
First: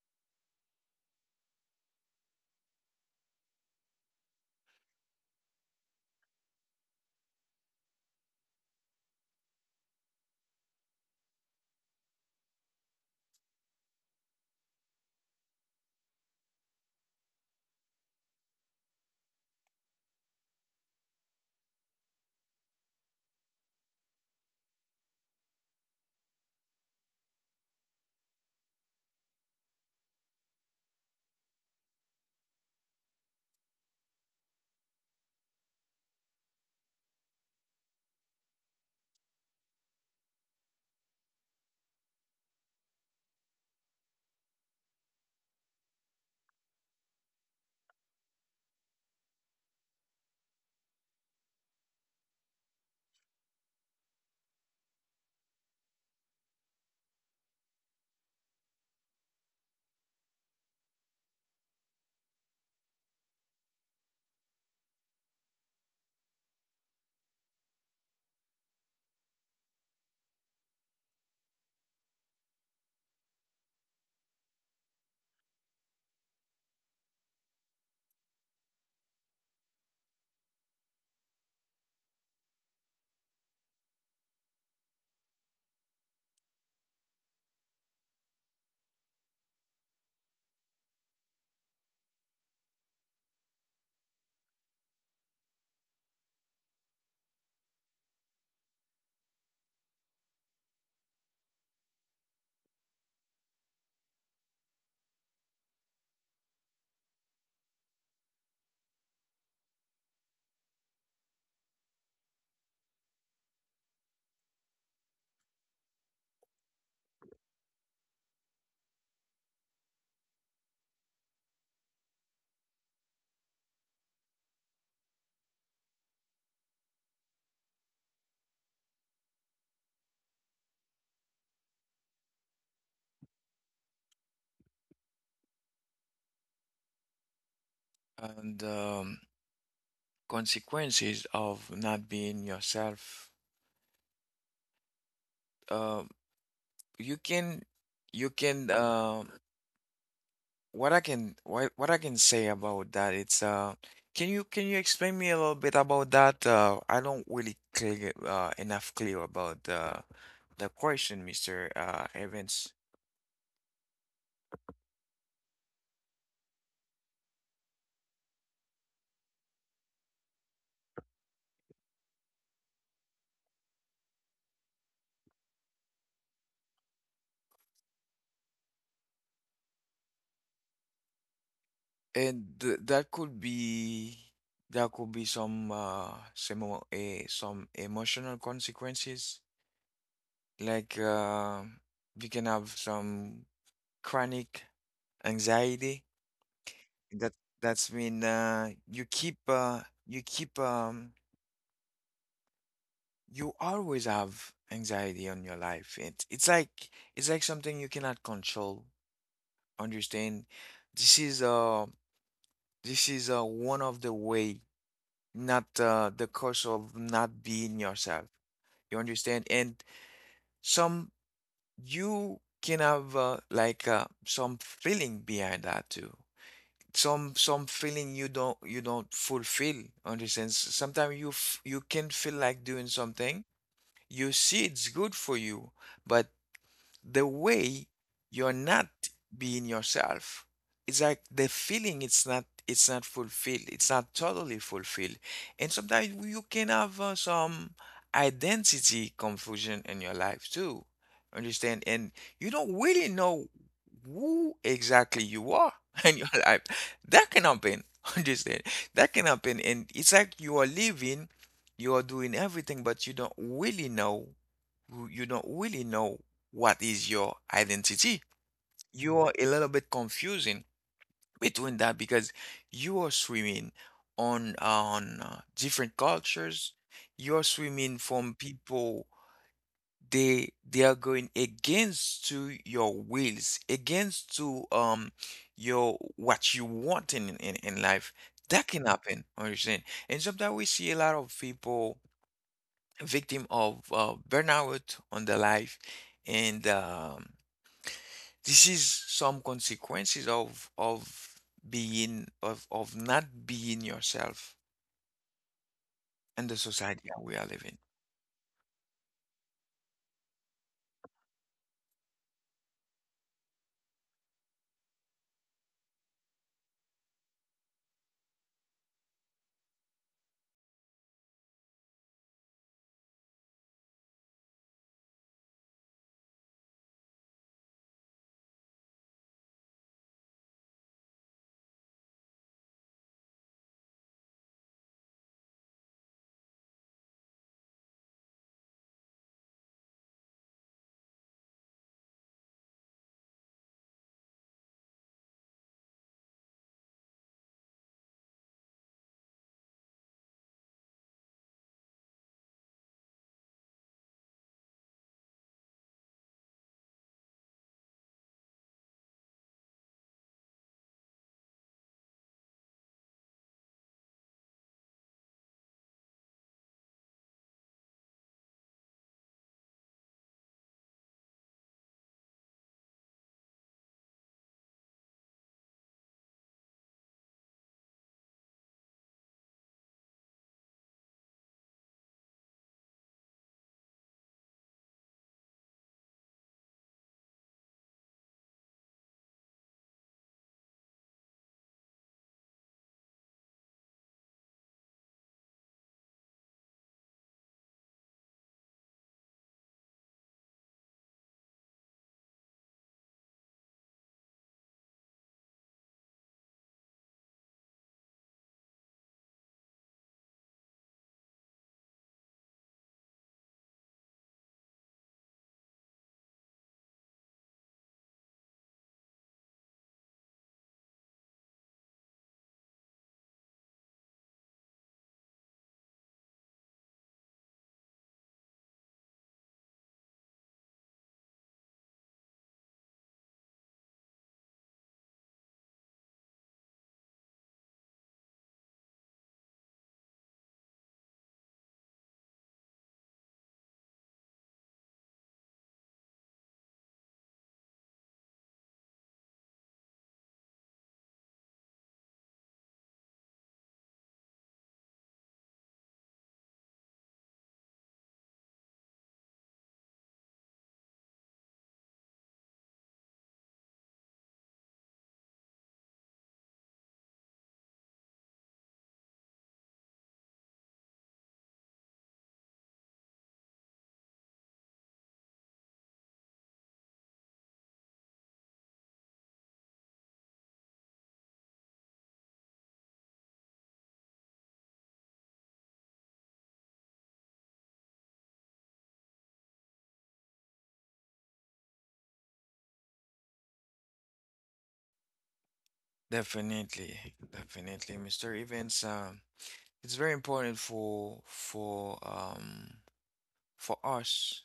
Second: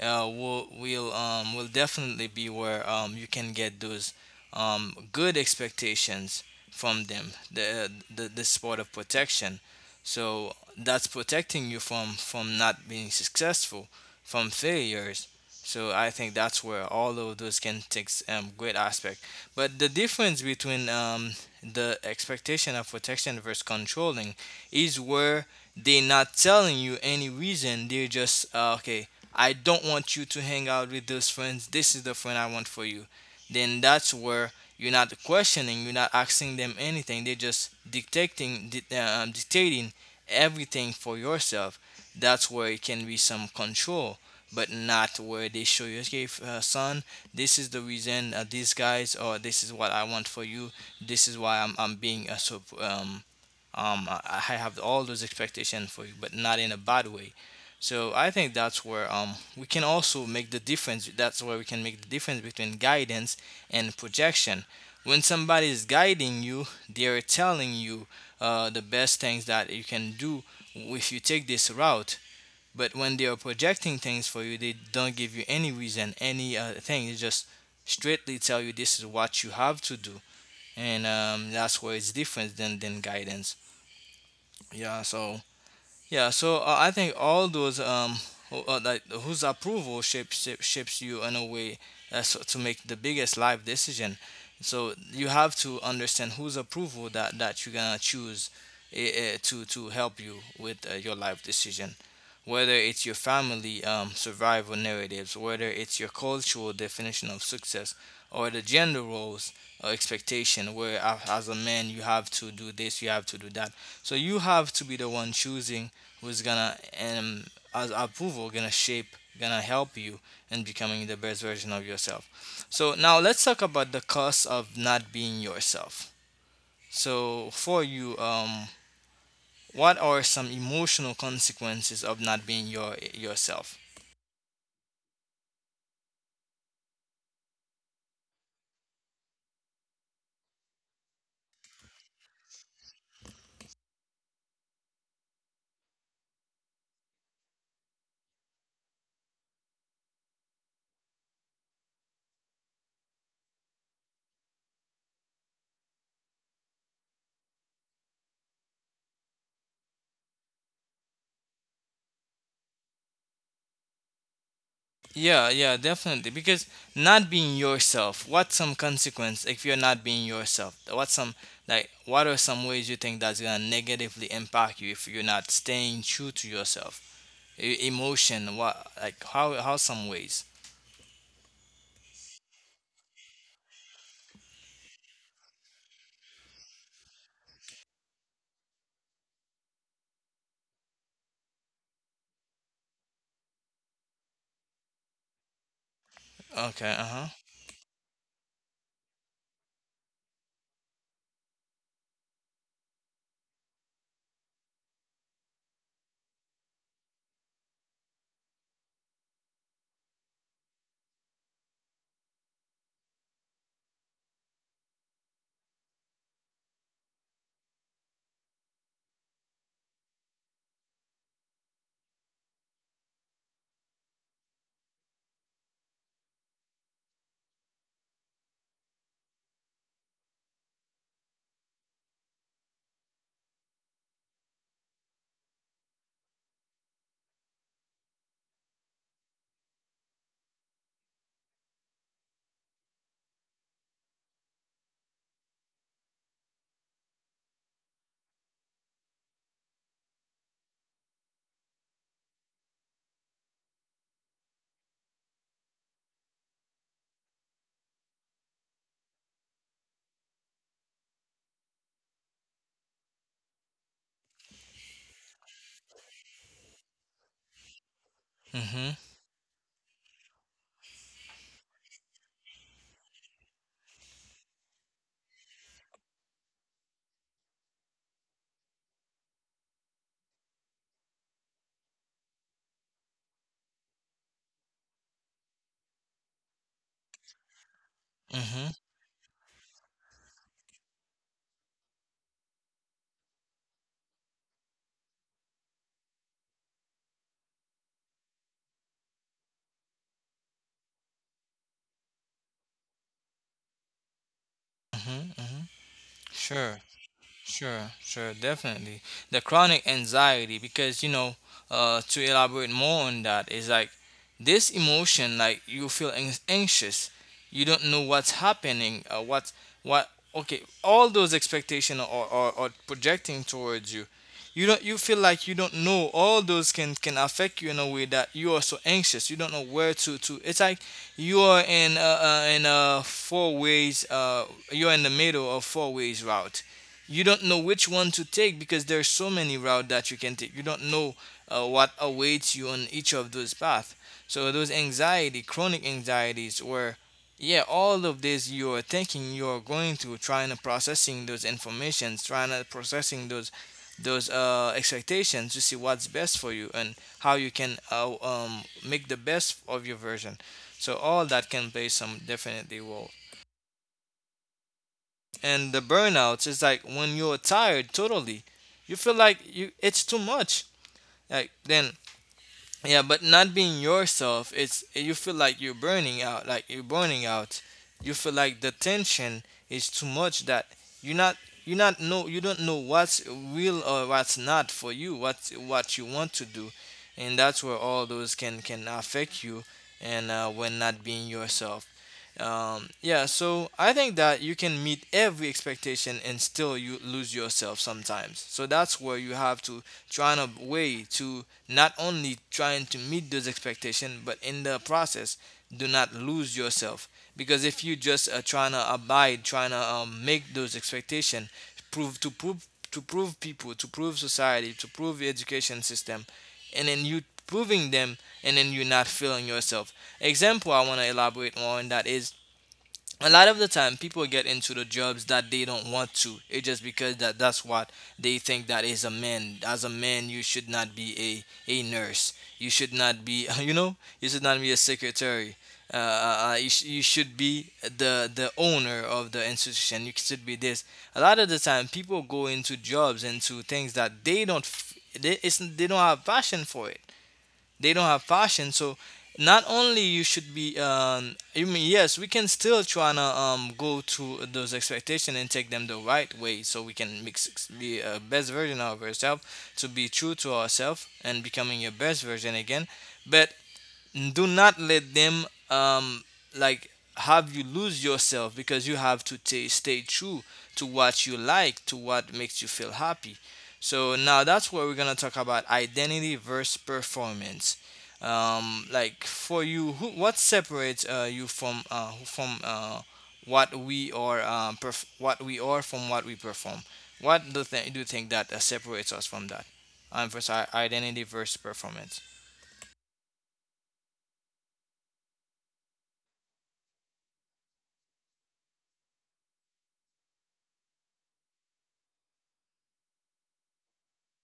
A: will definitely be where you can get those good expectations from them. The sport of protection, so that's protecting you from not being successful, from failures. So I think that's where all of those can take great aspect. But the difference between the expectation of protection versus controlling is where they're not telling you any reason. They're just okay. I don't want you to hang out with those friends. This is the friend I want for you. Then that's where you're not questioning, you're not asking them anything. They're just dictating everything for yourself. That's where it can be some control, but not where they show you, okay, son, this is the reason these guys, or this is what I want for you. This is why I'm being I have all those expectations for you, but not in a bad way. So I think that's where we can also make the difference. That's where we can make the difference between guidance and projection. When somebody is guiding you, they are telling you the best things that you can do if you take this route. But when they are projecting things for you, they don't give you any reason, any thing. They just straightly tell you this is what you have to do, and that's where it's different than guidance. Yeah, so I think all those like whose shapes you in a way so to make the biggest life decision. So you have to understand whose approval that you're gonna choose to help you with your life decision. Whether it's your family survival narratives, whether it's your cultural definition of success, or the gender roles or expectation, where as a man you have to do this, you have to do that. So you have to be the one choosing who's gonna as approval gonna shape, gonna help you in becoming the best version of yourself. So now let's talk about the cost of not being yourself. So for you, what are some emotional consequences of not being yourself?
B: And consequences of not being yourself, um, you can you can um, what I can say about that, it's uh, can you explain me a little bit about that? Uh, I don't really clear enough clear about the question, Mr. Evans.
A: Yeah, yeah, definitely, because not being yourself, what's some consequence? If you're not being yourself, what's some, like, what are some ways you think that's gonna negatively impact you if you're not staying true to yourself? Emotion, what like how some ways?
B: And th that could be some some emotional consequences. Like you can have some chronic anxiety.
A: Okay, uh-huh.
B: That that's mean you keep you always have anxiety on your life. It's like something you cannot control. Understand? This is one of the way, not the cause of not being yourself. You understand? And some you can have like some feeling behind that too. Some feeling you don't fulfill. Understand? Sometimes you can feel like doing something. You see it's good for you, but the way you're not being yourself. It's like the feeling it's not fulfilled. It's not totally fulfilled. And sometimes you can have some identity confusion in your life too. Understand? And you don't really know who exactly you are in your life. That can happen. Understand? That can happen. And it's like you are living, you are doing everything, but you don't really know you don't really know what is your identity.
A: Mhm.
B: You are a little bit confusing between that because you are swimming on different cultures. You're swimming from people they are going against to your wills, against to your what you want in life. That
A: Mhm.
B: can happen, understand? And sometimes we see a lot of people victim of burnout on the life and this is some consequences of being of not being yourself
A: Mhm. Mhm.
B: in the
A: Sure.
B: society that we are living.
A: Sure, sure, definitely. The chronic anxiety, because, you know, to elaborate more on that, is like this emotion, like you feel anxious, you don't know what's happening, what, okay, all those expectations or projecting towards you, you don't, you feel like you don't know. All those can affect you in a way that you are so anxious. You don't know where to. It's like you are in four ways. You're in the middle of four ways route. You don't know which one to take, because there's so many routes that you can take. You don't know what awaits you on each of those paths. So those anxiety chronic anxieties, where, yeah, all of this you're thinking, you're going through, trying to processing those informations, trying to processing those expectations, to see what's best for you and how you can make the best of your version. So all that can play some definitely role. And the burnouts is like when you're tired totally, you feel like you, it's too much, like, then, yeah, but not being yourself, it's, you feel like you're burning out, like you're burning out. You feel like the tension is too much, that you're not, you not know, you don't know what's real or what's not for you, what you want to do. And that's where all those can affect you. And when not being yourself, yeah, so I think that you can meet every expectation and still you lose yourself sometimes. So that's where you have to try in a way to not only trying to meet those expectations, but in the process, do not lose yourself. Because if you just trying to abide, trying to make those expectations, prove to prove prove people, to prove society, to prove the education system, and then you proving them, and then you're not feeling yourself. Example I want to elaborate on that is a lot of the time people get into the jobs that they don't want to. It's just because that that's what they think that is a man. As a man, you should not be a nurse. You should not be you know, you should not be a secretary. You, you should be the owner of the institution. You should be this. A lot of the time, people go into jobs, into things that they, it's, they don't have passion for it, they don't have passion. So not only you should be, I mean, yes, we can still try to go to those expectations and take them the right way, so we can be a best version of ourselves, to be true to ourselves and becoming your best version again. But do not let them like have you lose yourself, because you have to ta stay true to what you like, to what makes you feel happy. So now that's where we're gonna talk about identity versus performance. Like, for you, who, what separates you from what we are, what we are from what we perform? What do, do you think that separates us from that, versus, identity versus performance?
B: Definitely, definitely, Mr. Evans. It's very important for for us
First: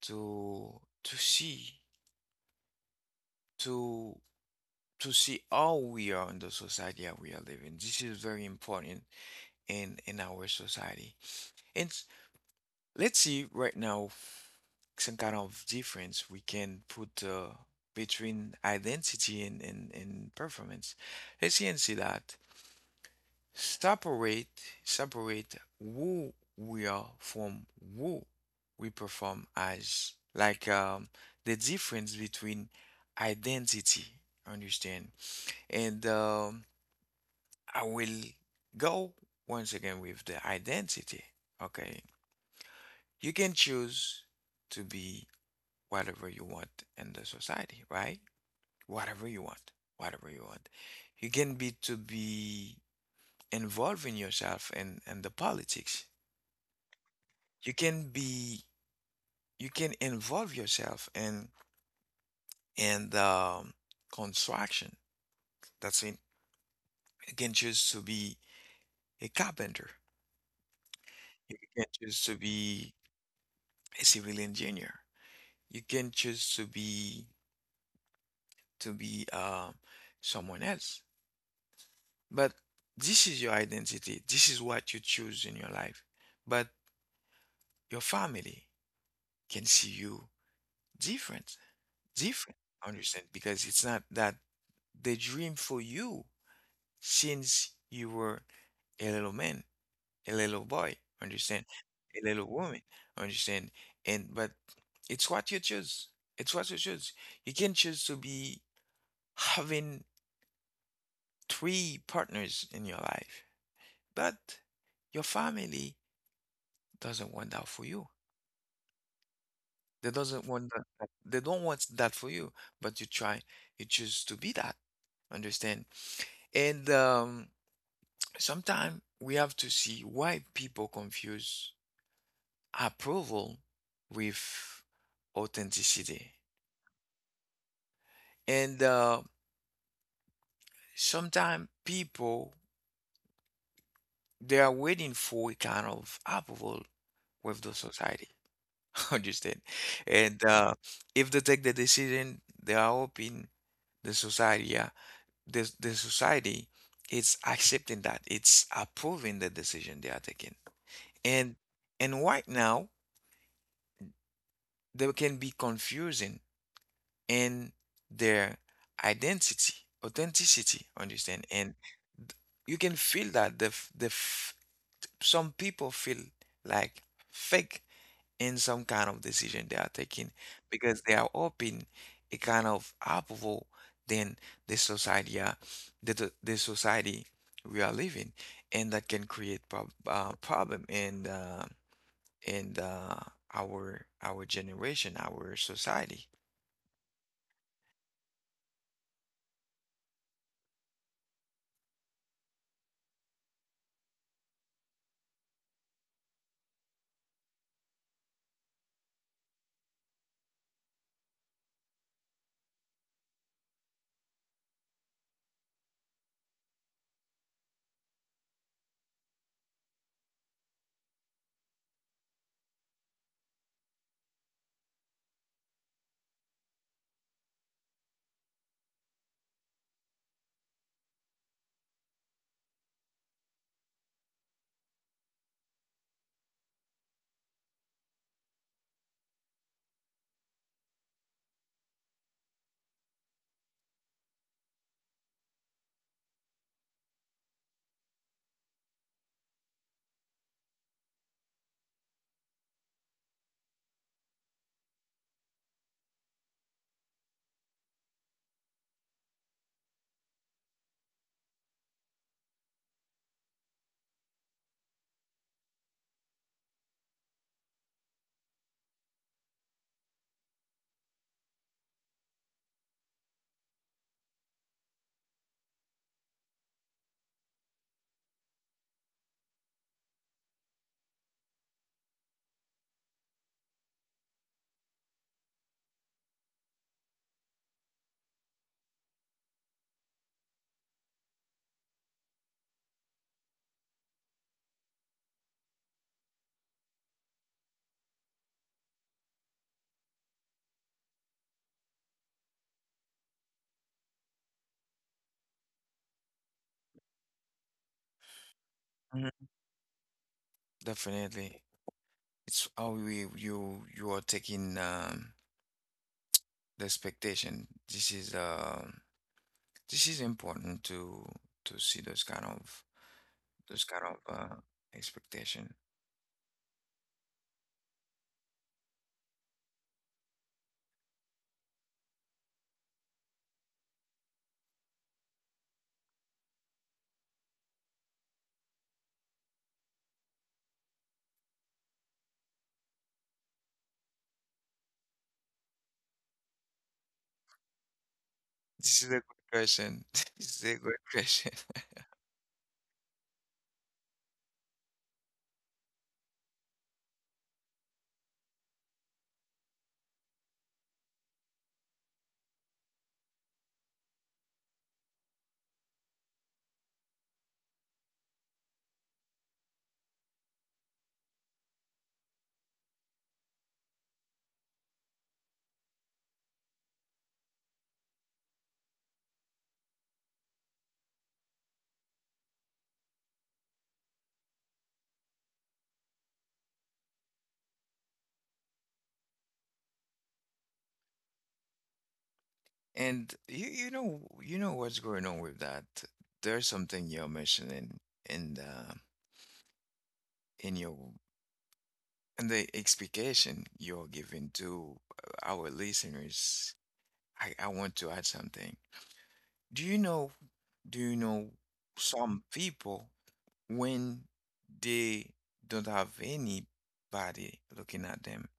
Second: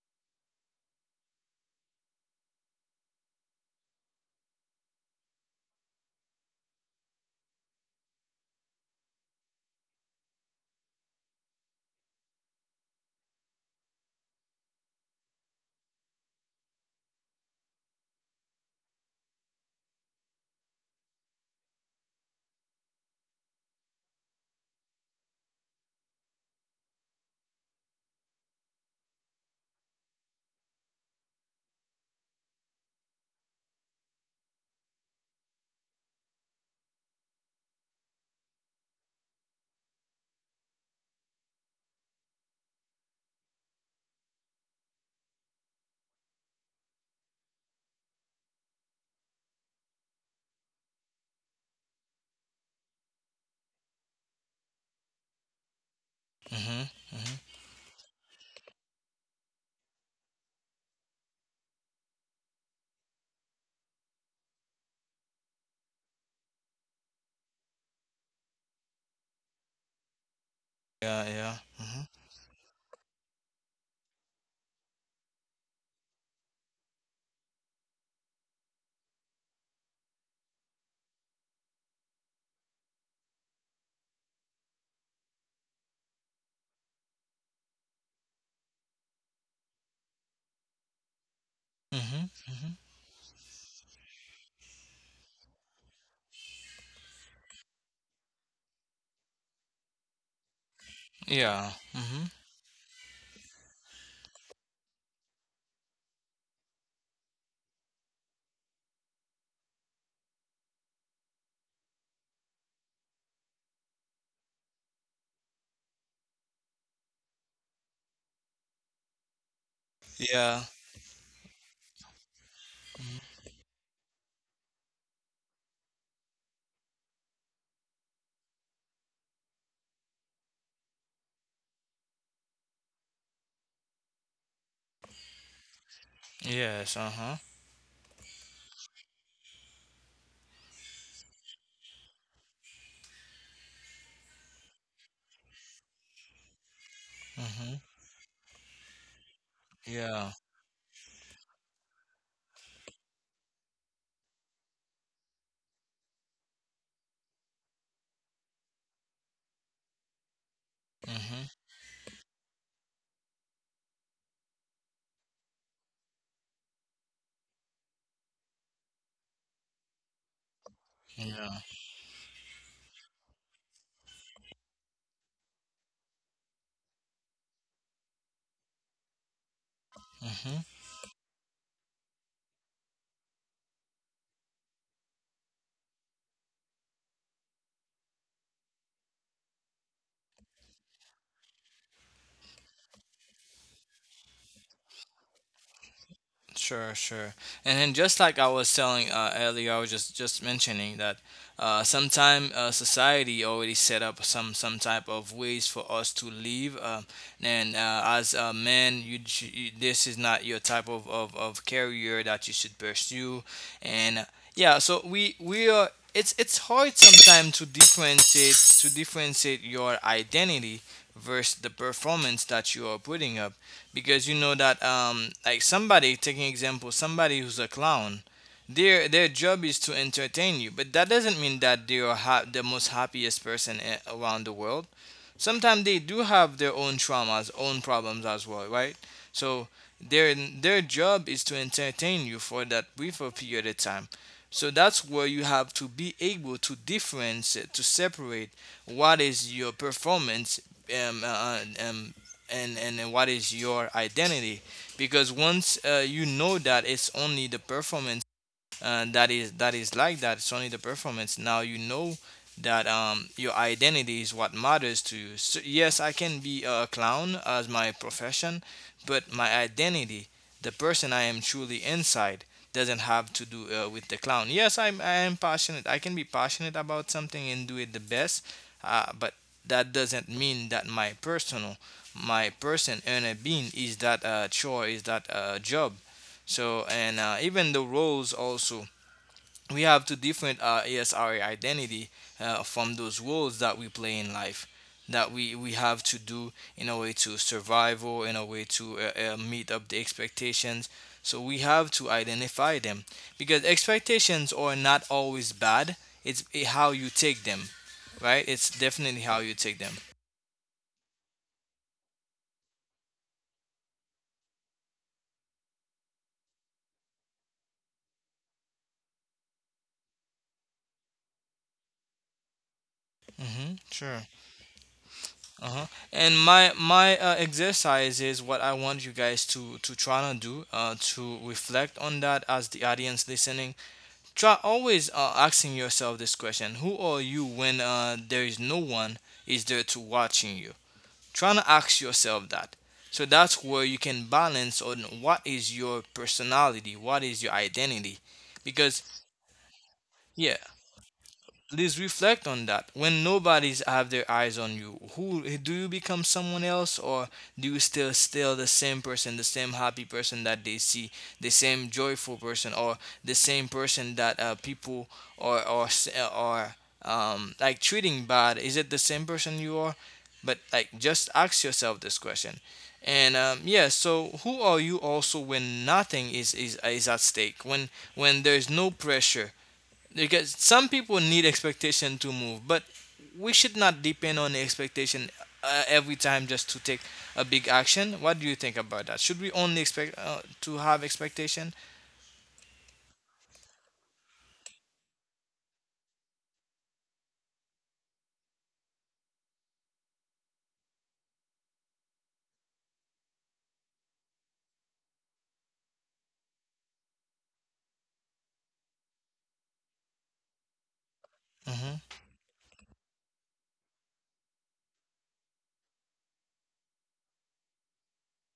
B: to to see to to see how we are in the society that we are living. This is very important in our society. And let's see right now some kind of difference we can put between identity and performance. Let's see and see that. Separate, separate who we are from who we perform as. Like the difference between identity, understand? And I will go once again with the identity. Okay. You can choose to be whatever you want in the society, right? Whatever you want, whatever you want. You can be to be involving yourself in the politics.
A: Mm-hmm. Mm-hmm.
B: You can be, you can involve yourself in the construction. That's it. You can choose to be a carpenter.
A: Yeah, yeah.
B: You can
A: Mhm.
B: choose to be a civil engineer. You can choose to be someone else. But this is your identity. This is what you choose in your life. But your family can see you different,
A: Mhm.
B: different.
A: Mhm.
B: Understand? Because it's not that they dream for you since you were a little man, a little boy. Understand?
A: Yeah.
B: A
A: Mhm.
B: little woman. Understand? And but it's what you choose. It's what you choose. You can choose to be having three partners in your life, but your family doesn't want that for you. They doesn't
A: Yeah.
B: want that. that- They don't want that for you, but you try. You choose to be that. Understand? And sometimes we have to see why people confuse approval with authenticity.
A: Yes. Uh huh.
B: And sometimes people they are waiting for a kind of approval with the
A: Mhm.
B: society. Understand?
A: Yeah.
B: And if they take the decision, they are hoping the society. Yeah, the society is accepting that, it's approving the decision they are taking.
A: Mhm.
B: and and right now they can be confusing in their identity, authenticity, understand?
A: Yeah.
B: And you can feel that some people feel like fake in some kind of decision they are taking,
A: Mhm.
B: because they are hoping a kind of approval than the society are, the society we are living. And that can create problem in the, our generation, our society.
A: Sure, sure. And then, just like I was telling earlier, I was just mentioning that sometime society already set up some type of ways for us to live. And as a man, you, this is not your type of career that you should pursue. And yeah, so we are. It's hard sometimes to differentiate your identity versus the performance that you are putting up, because you know that, like, somebody, taking example, somebody who's a clown, their job is to entertain you, but that doesn't mean that they are the most happiest person around the world. Sometimes they do have their own traumas, own problems as well, right? So their job is to entertain you for that briefer period of time. So that's where you have to be able to differentiate, to separate what is your performance, um, uh, uh, um, and what is your identity. Because once you know that it's only the performance, and that is, that is like that, it's only the performance, now you know that your identity is what matters to you. So, yes, I can be a clown as my profession, but my identity, the person I am truly inside, doesn't have to do with the clown. Yes, I am passionate. I can be passionate about something and do it the best, but that doesn't mean that my personal, my person and a being is that chore, is that job. So and even the roles also, we have to different ASRA identity from those roles that we play in life, that we have to do in a way to survive or in a way to meet up the expectations. So we have to identify them, because expectations are not always bad. It's how you take them, right? It's definitely how
B: Mhm,
A: you take them.
B: definitely. It's how we, you are taking the expectation. This is um, this is important to see those kind of,
A: Mm-hmm.
B: those kind of
A: Sure.
B: expectation.
A: Uh-huh. And my exercise is what I want you guys to try to do, to reflect on that as the audience listening. Try always asking yourself this question: who are you when there is no one is there to watching you? Trying to ask yourself that. So that's where you can balance on what is your personality, what is your identity.
B: This
A: Because,
B: is a good question.
A: yeah,
B: This is a good question.
A: please reflect on that. When nobody's have their eyes on you, who do you become, someone else, or do you still the same person, the same happy person that they see, the same joyful person, or the same person that people or s- or like treating bad? Is it the same person you are? But like, just ask yourself this question. And yeah, so who are you also when nothing is at stake? When there's no pressure, because some people need expectation to move, but we should not depend on the expectation every time just to take a big action. What do you think about that? Should we only expect to have expectation?
B: And you know, you know what's going on with that. There's something you're mentioning in the, in your, in the explication you're giving to our listeners. I want to add something. Do you know, do you know
A: Hmm.
B: some people when they don't have anybody looking at them,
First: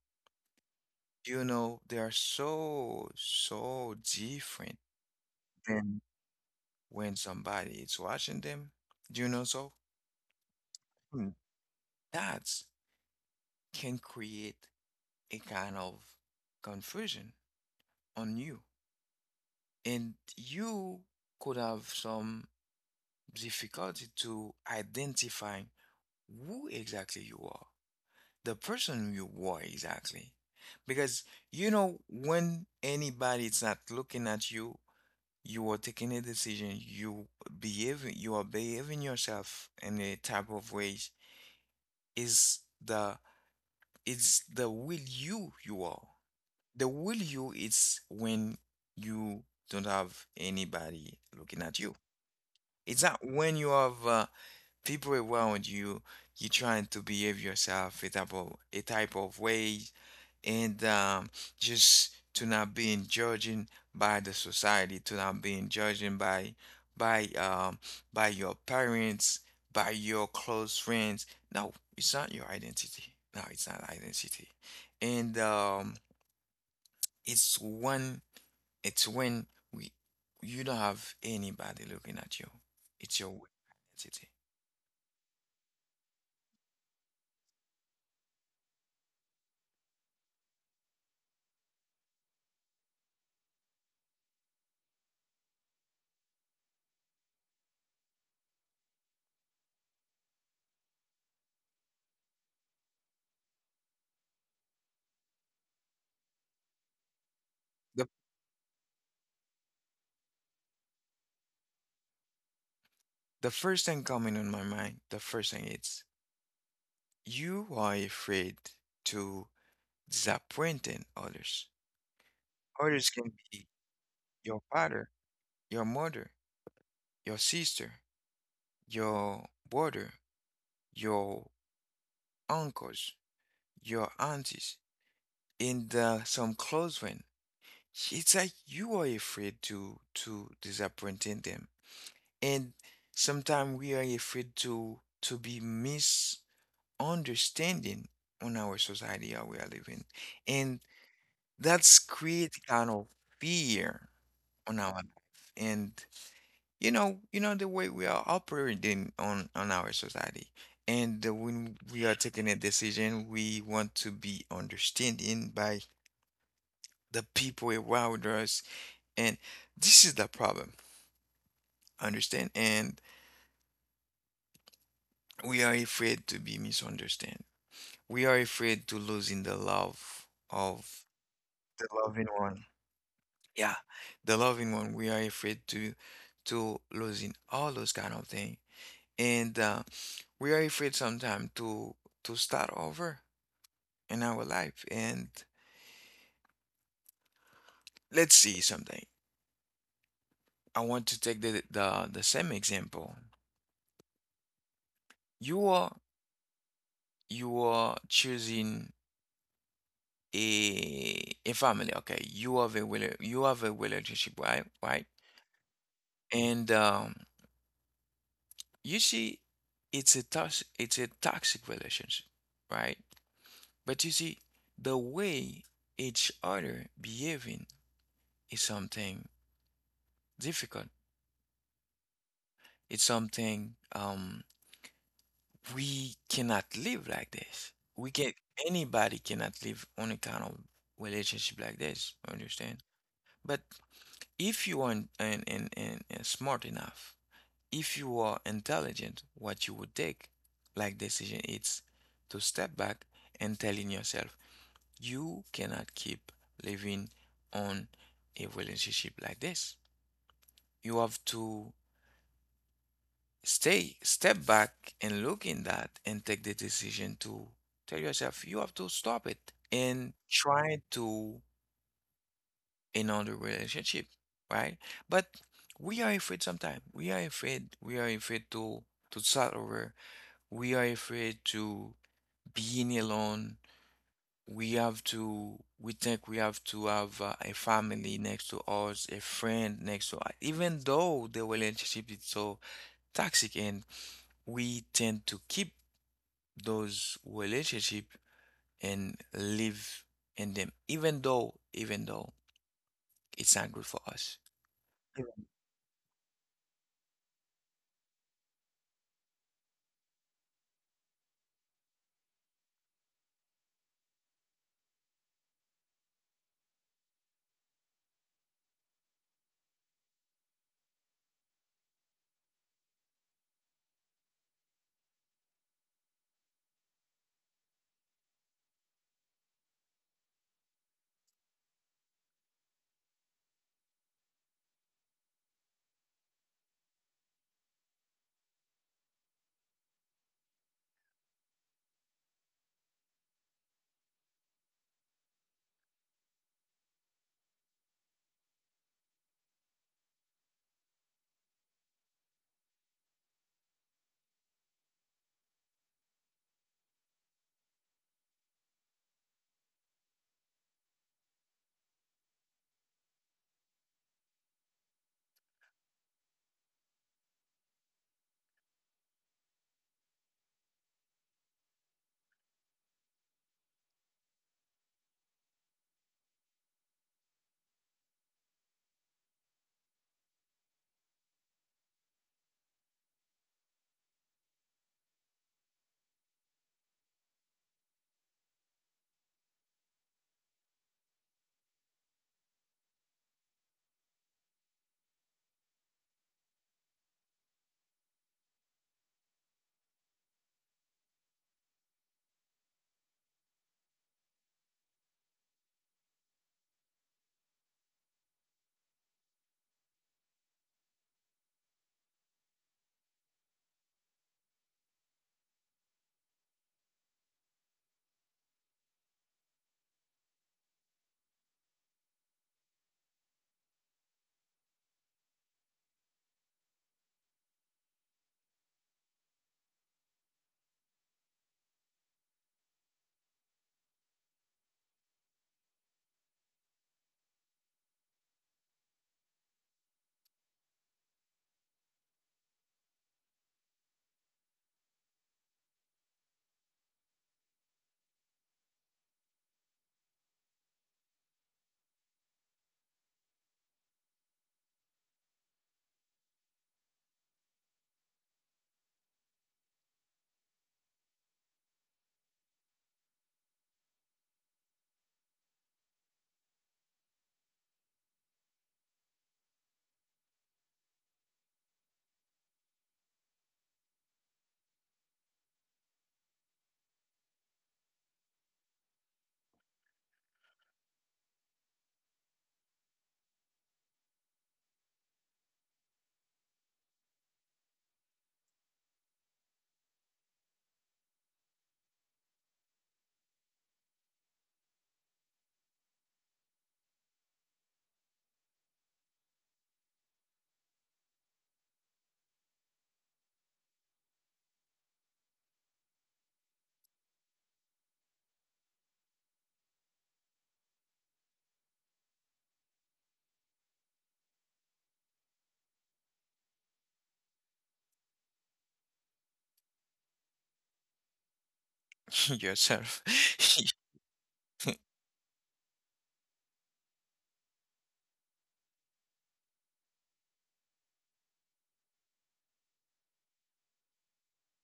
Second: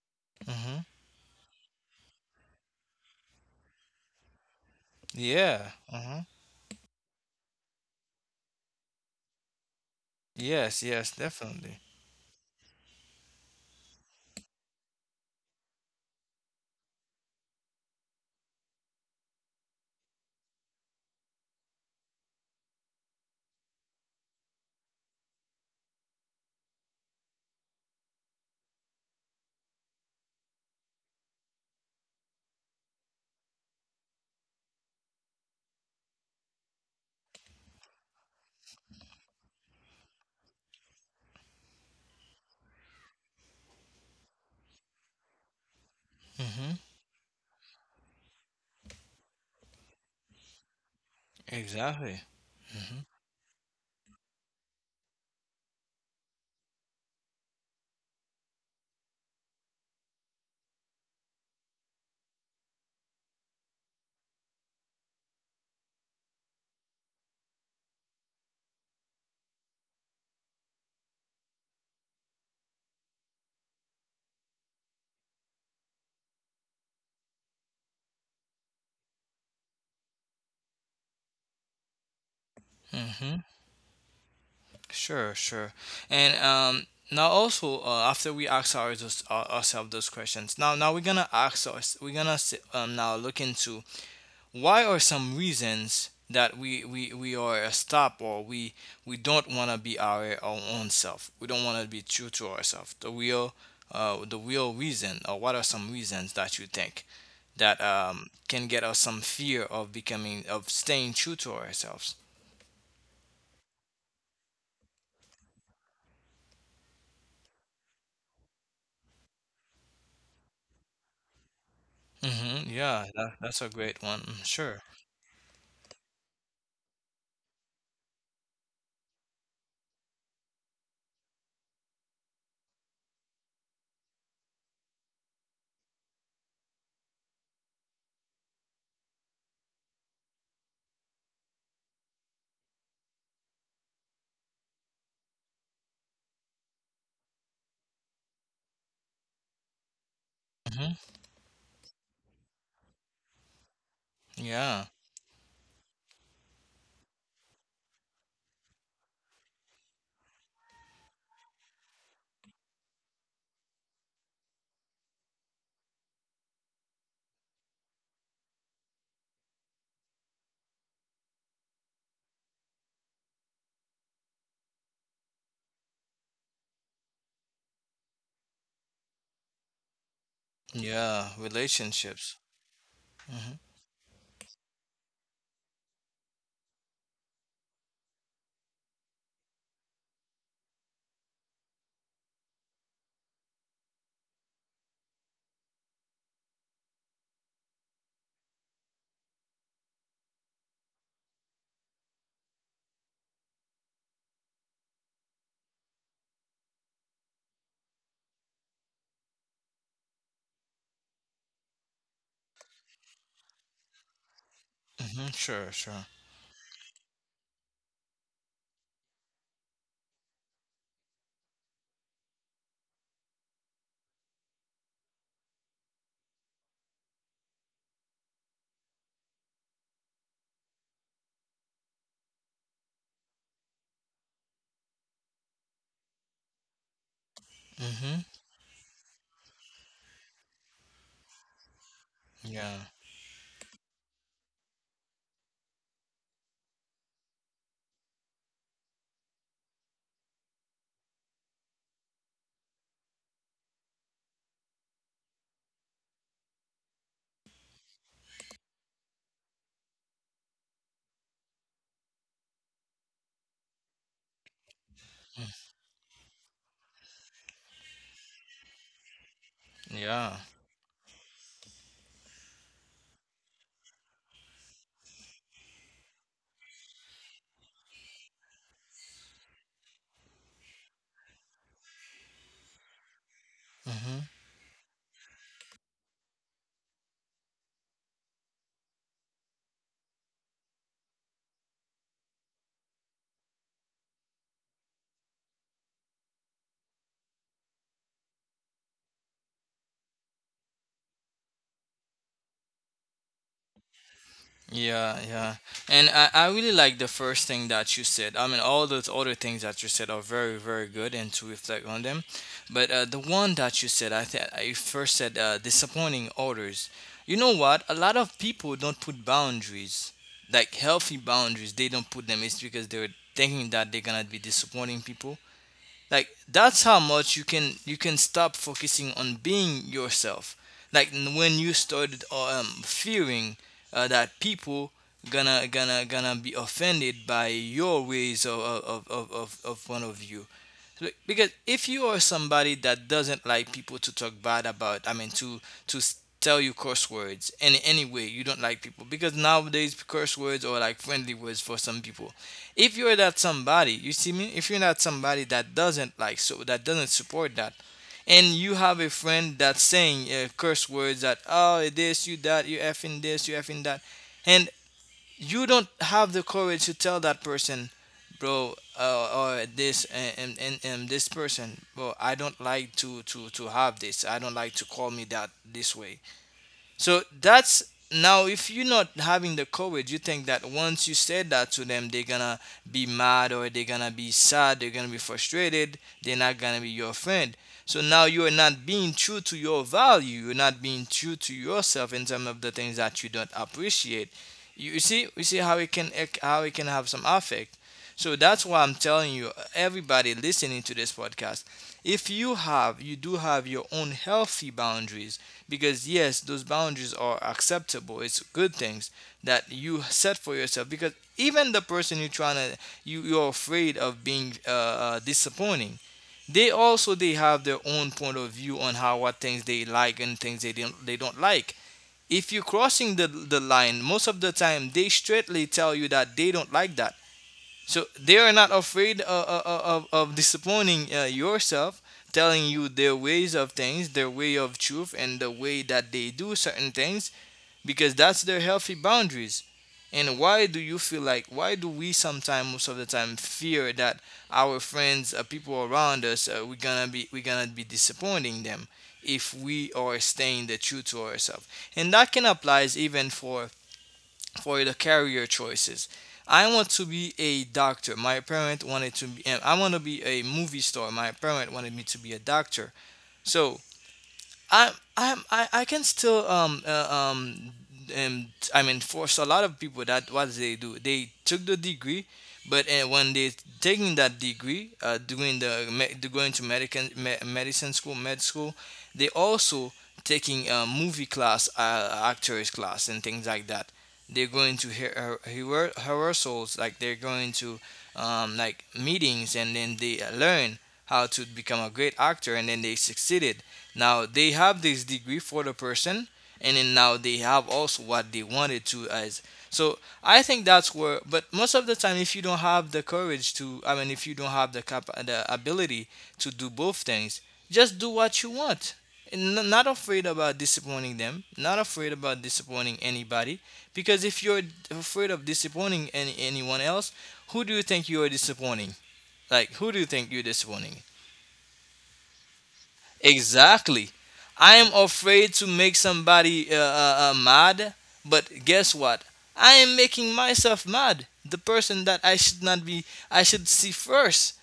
A: Hmm.
B: you know, they are so, so different
A: Yeah.
B: than
A: Hmm.
B: when somebody is watching them. Do you know? So
A: Yes, yes,
B: hmm,
A: definitely.
B: that can create a kind of confusion on you. And you could have some difficulty to identifying who exactly you are, the person you are exactly. Because, you know, when anybody is not looking at you, you are taking a decision, you behave, you are behaving yourself in a type of ways. Is the, it's the will you you are.
A: Hmm.
B: The will you is when you don't have anybody looking at you.
A: Exactly. Hmm.
B: It's not when you have people around you, you trying to behave yourself a type of, a type of way and just to not being judging by the society, to not being judging by um, by your parents, by your close friends. No, it's not your identity. No, it's not identity. And it's when, it's when we, you don't have anybody looking at you. It's
A: Hmm.
B: your identity.
A: Sure, sure. And now also, after we ask ourselves those questions, now we're gonna ask us we're gonna s- now look into: why are some reasons that we are a stop, or we don't want to be our own self? We don't want to be true to ourselves. The real reason, or what are some reasons that you think that
B: The
A: can get us some fear of becoming of staying true to ourselves?
B: the first thing coming on my mind, the first thing is you are afraid to disappointing others.
A: Hmm. Yeah,
B: Others can
A: that's
B: be
A: a great one. Mm.
B: your
A: Sure.
B: father, your mother, your sister, your brother, your uncles, your aunties, and some close friends. It's like you are afraid to disappointing them, and sometimes we are afraid to be misunderstanding on our society how we are living, and
A: Hmm.
B: that's create kind of fear on
A: Yeah.
B: our life. And you know, you know the way we are operating on our society, and the, when we are taking a decision we want to be understanding by the people around us, and this is the problem, understand? And we are afraid to be misunderstood, we are afraid to losing the love of
A: Yeah.
B: the loving
A: Relationships.
B: one.
A: Mm-hmm.
B: Yeah, the loving one, we are afraid to losing all those kind of things. And we are afraid sometimes to start over in our life. And let's see something. I want to take the same example. You are, you are choosing a family, okay? You have a relationship, right? Right?
A: Hmm. Sure. Sure.
B: And you see, it's a toxic, it's a toxic relationship, right? But you see, the way each other behaving is something difficult. It's something um, we cannot live like this. We
A: Hmm.
B: can, anybody cannot live on a kind of relationship like this, understand?
A: Yeah.
B: But if you are in smart enough, if you are intelligent, what you would take like decision is to step back and telling yourself you cannot keep living on a relationship like this. You have to stay step back and look
A: Mm.
B: in that and take the decision to tell yourself you have to stop it and
A: Yeah.
B: try to another relationship, right? But we are afraid sometimes, we are afraid, we are afraid to start over, we are afraid to being alone.
A: Hmm.
B: We have to, we think we have to have a family next to us, a friend next to us, even though the relationship is so toxic, and we tend to keep those relationship and live in them even though, even though it's not good for us.
A: Yeah, yeah. And I really like the first thing that you said. I mean, all those other things that you said are very, very good, and to reflect on them. But the one that you said, I think you first said, disappointing others. You know what? A lot of people don't put boundaries, like healthy boundaries, they don't put them. It's because they're thinking that they're going to be disappointing people, like that's how much you can. You can stop focusing on being yourself, like when you started fearing that people gonna be offended by your ways of point of you. Because if you are somebody that doesn't like people to talk bad about, I mean, to tell you curse words in any way, you don't like people. Because nowadays, curse words are like friendly words for some people. If you're that somebody, you see me. If you're not somebody, that doesn't like, so that doesn't support that, and you have a friend that's saying curse words, that oh this you that you effing this you effing that, and you don't have the courage to tell that person, bro, or this, and this person, bro, I don't like to have this. I don't like to call me that this way. So that's. Now if you're not having the courage, you think that once you say that to them, they're gonna be mad, or they're gonna be sad, they're gonna be frustrated, they're not gonna be your friend. So now you are not being true to your value, you're not being true to yourself in terms of the things that you don't appreciate. You see, how it can have some effect. So that's why I'm telling you, everybody listening to this podcast, if you do have your own healthy boundaries, because yes, those boundaries are acceptable, it's good things that you set for yourself, because even the person you're trying to, you're afraid of being disappointing, they also, they have their own point of view on how, what things they like and things they don't like. If you're crossing the line, most of the time they straightly tell you that they don't like that. So they are not afraid of disappointing yourself, telling you their ways of things, their way of truth, and the way that they do certain things, because that's their healthy boundaries. And why do you feel like, why do we sometimes, most of the time, fear that our friends, people around us, we're gonna be disappointing them, if we are staying the truth to ourselves? And that can apply even for the career choices. I want to be a doctor. My parent wanted to be. I want to be a movie star. My parent wanted me to be a doctor. So I can still um I mean, force a lot of people that what they do, they took the degree, but when they taking that degree, doing the going to medical med school, they also taking a movie class, actors class, and things like that. They're going to rehearsals, like they're going to like meetings, and then they learn how to become a great actor, and then they succeeded. Now they have this degree for the person, and then now they have also what they wanted to as. So I think that's where. But most of the time, if you don't have the courage to, I mean, if you don't have the cap, the ability to do both things, just do what you want. And not afraid about disappointing them, not afraid about disappointing anybody, because if you're afraid of disappointing anyone else, who do you think you are disappointing? Like, who do you think you're disappointing?
B: Yourself.
A: Exactly. I am afraid to make somebody mad, but guess what? I am making myself mad. The person that I should not be, I should see first,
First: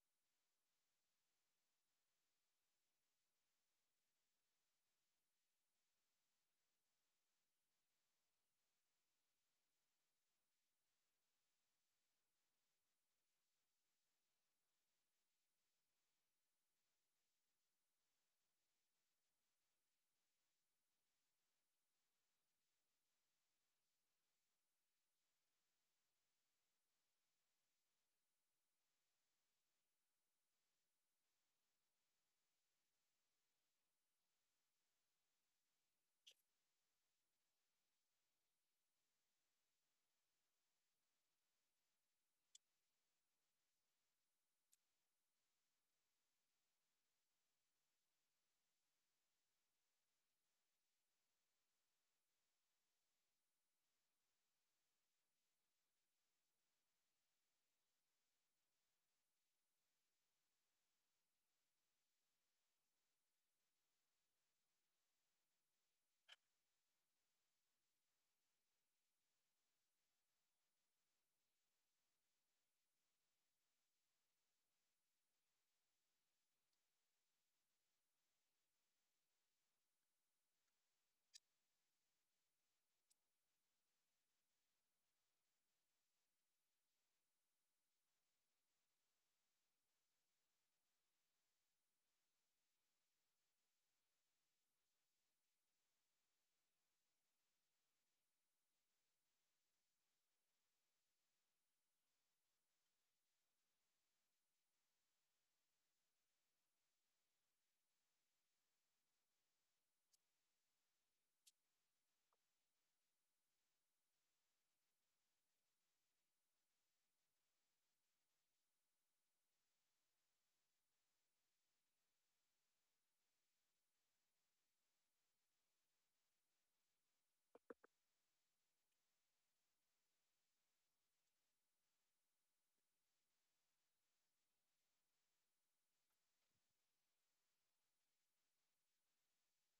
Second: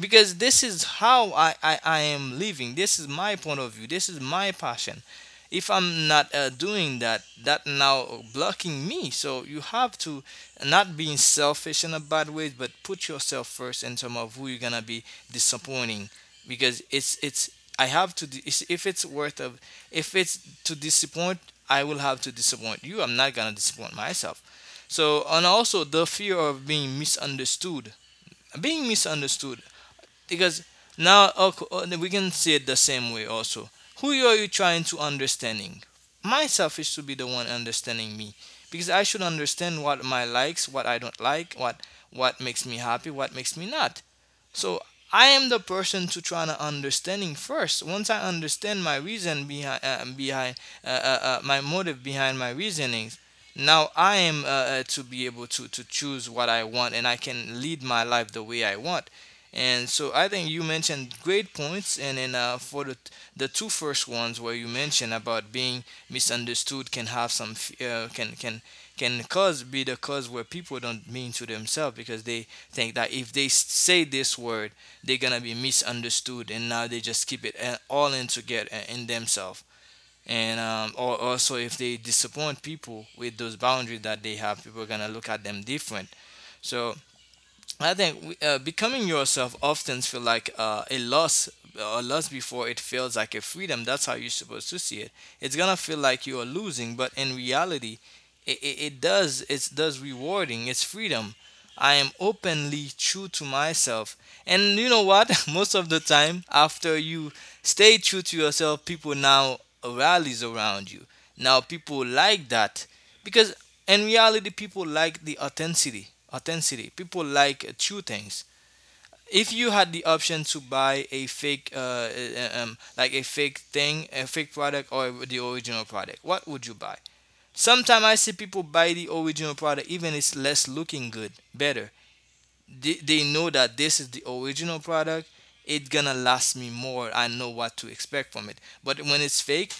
A: because this is how I am living. This is my point of view. This is my passion. If I'm not doing that, that now blocking me. So you have to not being selfish in a bad way, but put yourself first in terms of who you're gonna be disappointing, because it's. I have to. If it's worth of, if it's to disappoint, I will have to disappoint you. I'm not gonna disappoint myself. So, and also the fear of being misunderstood. Being misunderstood, because now we can see it the same way also. Who are you trying to understanding? Myself is to be the one understanding me, because I should understand what my likes, what I don't like, what makes me happy, what makes me not. So I am the person to try to understanding first. Once I understand my reason behind my motive, behind my reasonings, now I am to be able to choose what I want, and I can lead my life the way I want. And so I think you mentioned great points, and then for the two first ones where you mentioned about being misunderstood, can have can cause, be the cause where people don't mean to themselves, because they think that if they say this word, they're gonna be misunderstood, and now they just keep it all in together in themselves. And or also, if they disappoint people with those boundaries that they have, people are gonna look at them different. So I think becoming yourself often feel like a loss, before it feels like a freedom. That's how you're supposed to see it. It's gonna feel like you are losing, but in reality, it does, it does rewarding. It's freedom. I am openly true to myself, and you know what? Most of the time, after you stay true to yourself, people now rallies around you. Now people like that, because in reality, people like the authenticity. Authenticity. People like true things. If you had the option to buy a fake, like a fake thing, a fake product, or the original product, what would you buy? Sometimes I see people buy the original product, even it's less looking good, better. They know that this is the original product. It's gonna last me more. I know what to expect from it. But when it's fake,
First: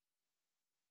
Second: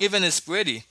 A: even it's pretty,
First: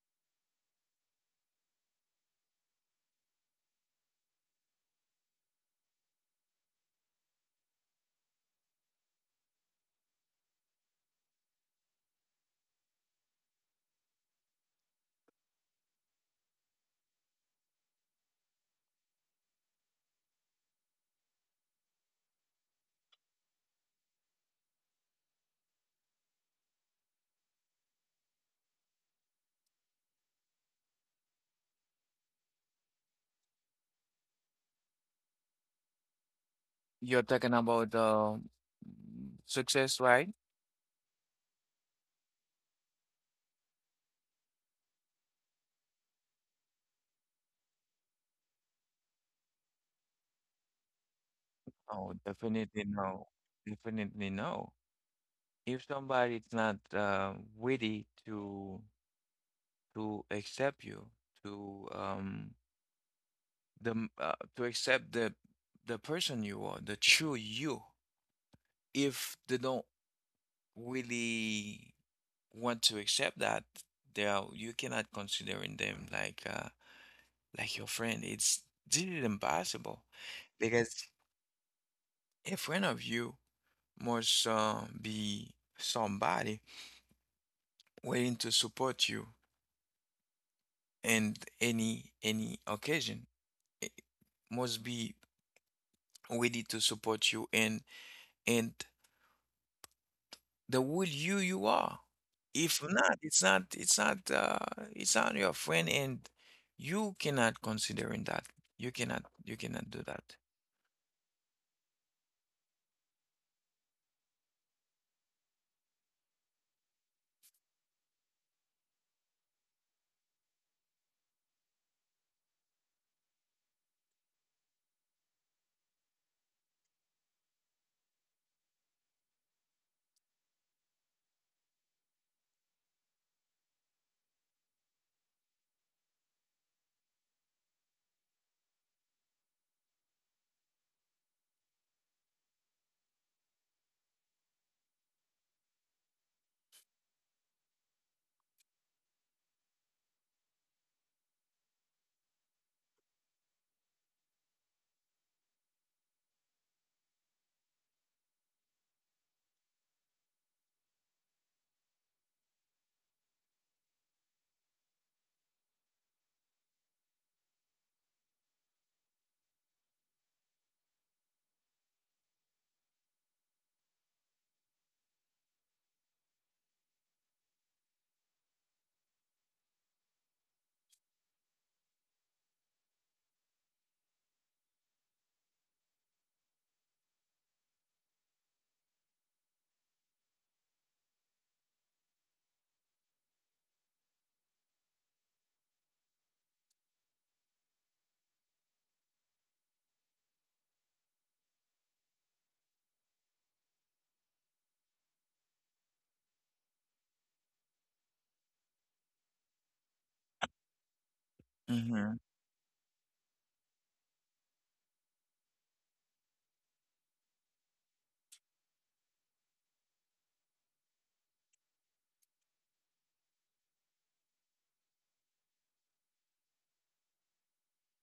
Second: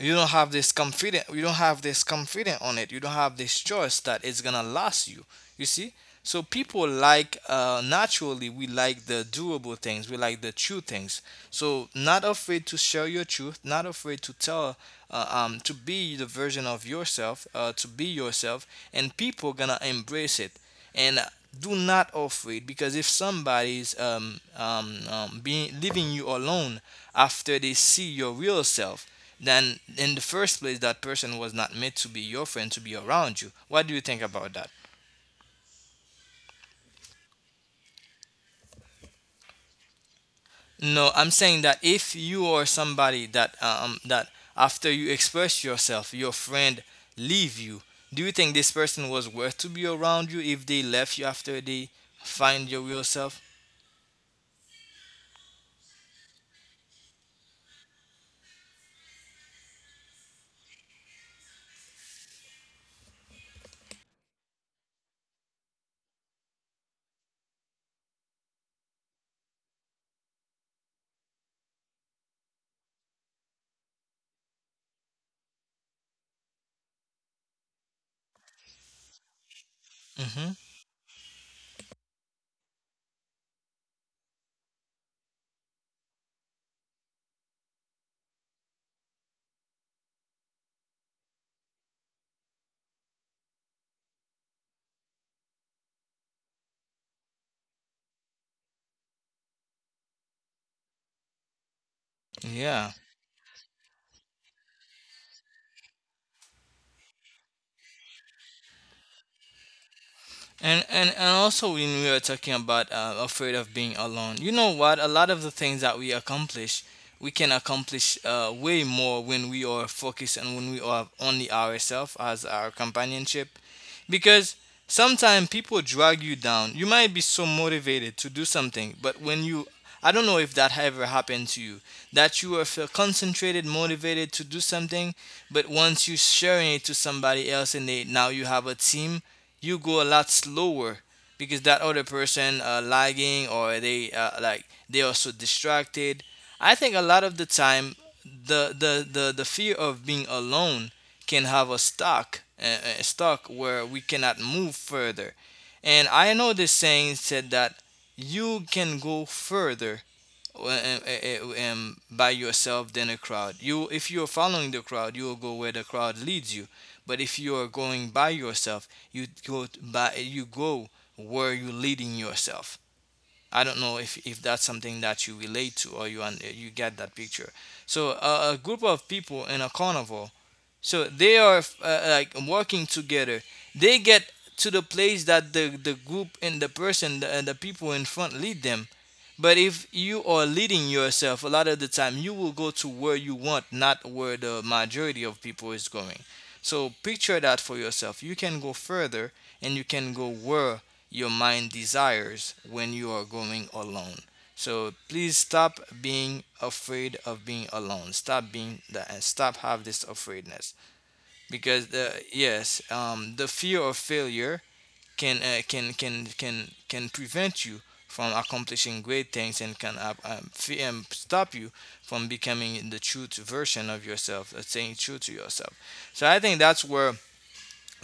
A: you don't have this confident on it. You don't have this choice that it's gonna last you, you see. So people, like, naturally, we like the doable things, we like the true things. So not afraid to share your truth, not afraid to tell, to be the version of yourself, to be yourself, and people gonna embrace it. And do not afraid, because if somebody's being leaving you alone after they see your real self, then in the first place that person was not meant to be your friend, to be around you. What do you think about that?
B: You're talking about um, success, right?
A: No, I'm saying that if you are somebody that after you express yourself, your friend leave you, do you think this person was worth to be around you if they left you after they
B: Oh,
A: find your
B: definitely
A: real
B: no.
A: self?
B: Definitely no. If somebody's not ready to accept you, to um, to accept the person you are, the true you, if they don't really want to accept that, they are, you cannot considering them like your friend. It's, this is impossible
A: Hmm.
B: because a friend of you must be somebody willing to support you in any occasion. It must be ready to support you and the will you you are. If
A: Yeah.
B: not, it's not it's not your friend, and you cannot consider in that. You cannot, you cannot do that.
A: And also when we were talking about afraid of being alone, you know what? A lot of the things that we accomplish, we can accomplish way more when we are focused and when we are only ourselves as our companionship. Because sometimes people drag you down. You might be so motivated to do something, but when you, I don't know if that ever happened to you, that you are feel concentrated, motivated to do something, but once you sharing it to somebody else and they, now you have a team, you go a lot slower because that other person lagging, or they like, they are so distracted. I think a lot of the time the fear of being alone can have us stuck, stuck where we cannot move further. And I know this saying said that you can go further uh, uh, by yourself than a crowd. You, if you are following the crowd, you will go where the crowd leads you. But if you are going by yourself, you go where you're leading yourself. I don't know if that's something that you relate to, or you you get that picture. So a group of people in a carnival, so they are like working together. They get to the place that the group and the person and the people in front lead them. But if you are leading yourself, a lot of the time you will go to where you want, not where the majority of people is going. So picture that for yourself. You can go further, and you can go where your mind desires when you are going alone. So please stop being afraid of being alone. Stop being that, and stop have this afraidness, because the,
B: Hmm.
A: yes, the fear of failure can can prevent you from accomplishing great things, and can stop you from becoming the true to version of yourself, staying true to yourself. So I think that's where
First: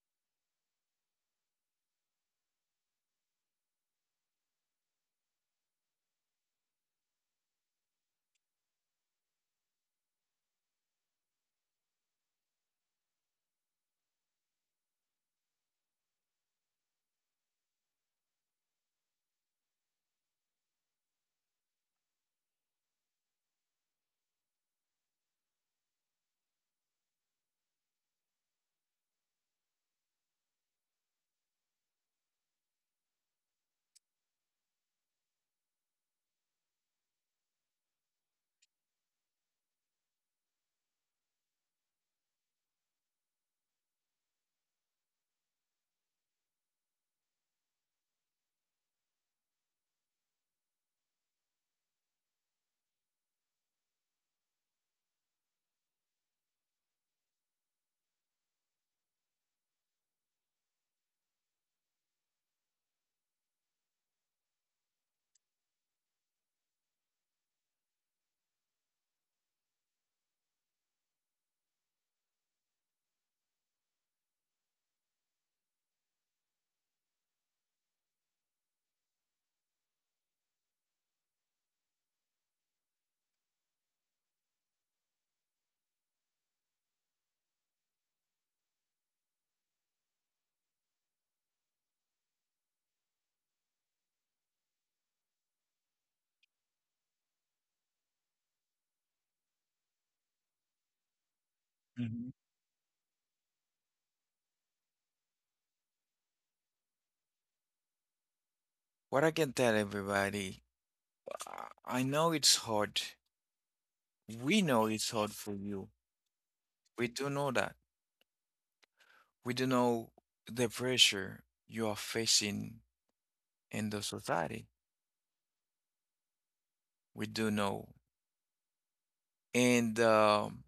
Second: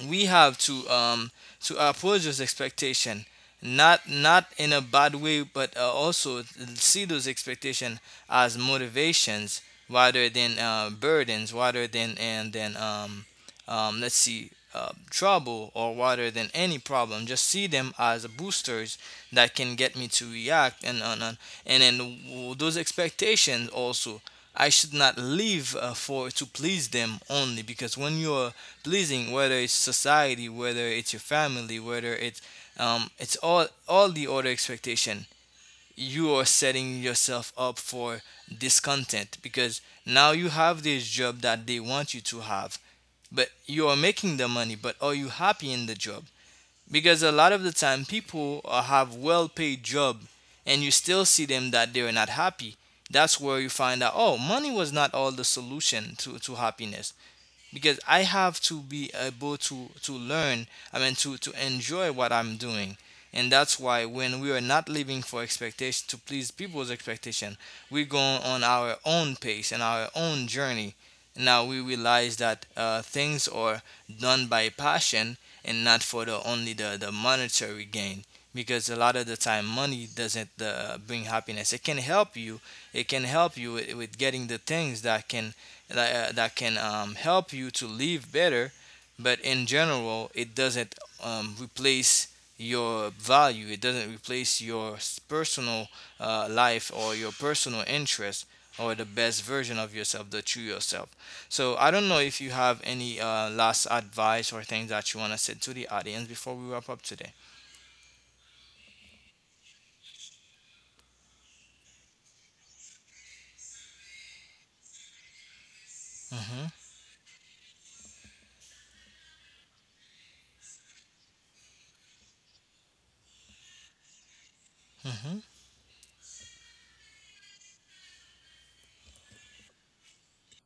A: we have to approach those expectation, not in a bad way, but also see those expectation as motivations rather than burdens, rather than and then let's see trouble, or rather than any problem. Just see them as boosters that can get me to react. And then those expectations also, I should not live for to please them only, because when you're pleasing, whether it's society, whether it's your family, whether it's all the other expectation, you are setting yourself up for discontent, because now you have this job that they want you to have, but you are making the money. But are you happy in the job? Because a lot of the time, people have well-paid job, and you still see them that they are not happy. That's where you find out. Oh, money was not all the solution to happiness, because I have to be able to learn. I mean, to enjoy what I'm doing, and that's why when we are not living for expectation to please people's expectation, we go on our own pace and our own journey. Now we realize that things are done by passion and not for the only the monetary gain. Because a lot of the time, money doesn't bring happiness. It can help you. It can help you with getting the things that can that, that can help you to live better, but in general it doesn't replace your value. It doesn't replace your personal life, or your personal interest, or the best version of yourself, the true yourself. So I don't know
B: Hmm.
A: if you have any last advice or things that you want to say to the audience before we wrap up today.
B: What I can tell everybody, I know it's hard. We know it's hard for you.
A: Mm-hmm.
B: We do know that. We do know the pressure you are facing in the society.
A: Mm-hmm.
B: We do know. And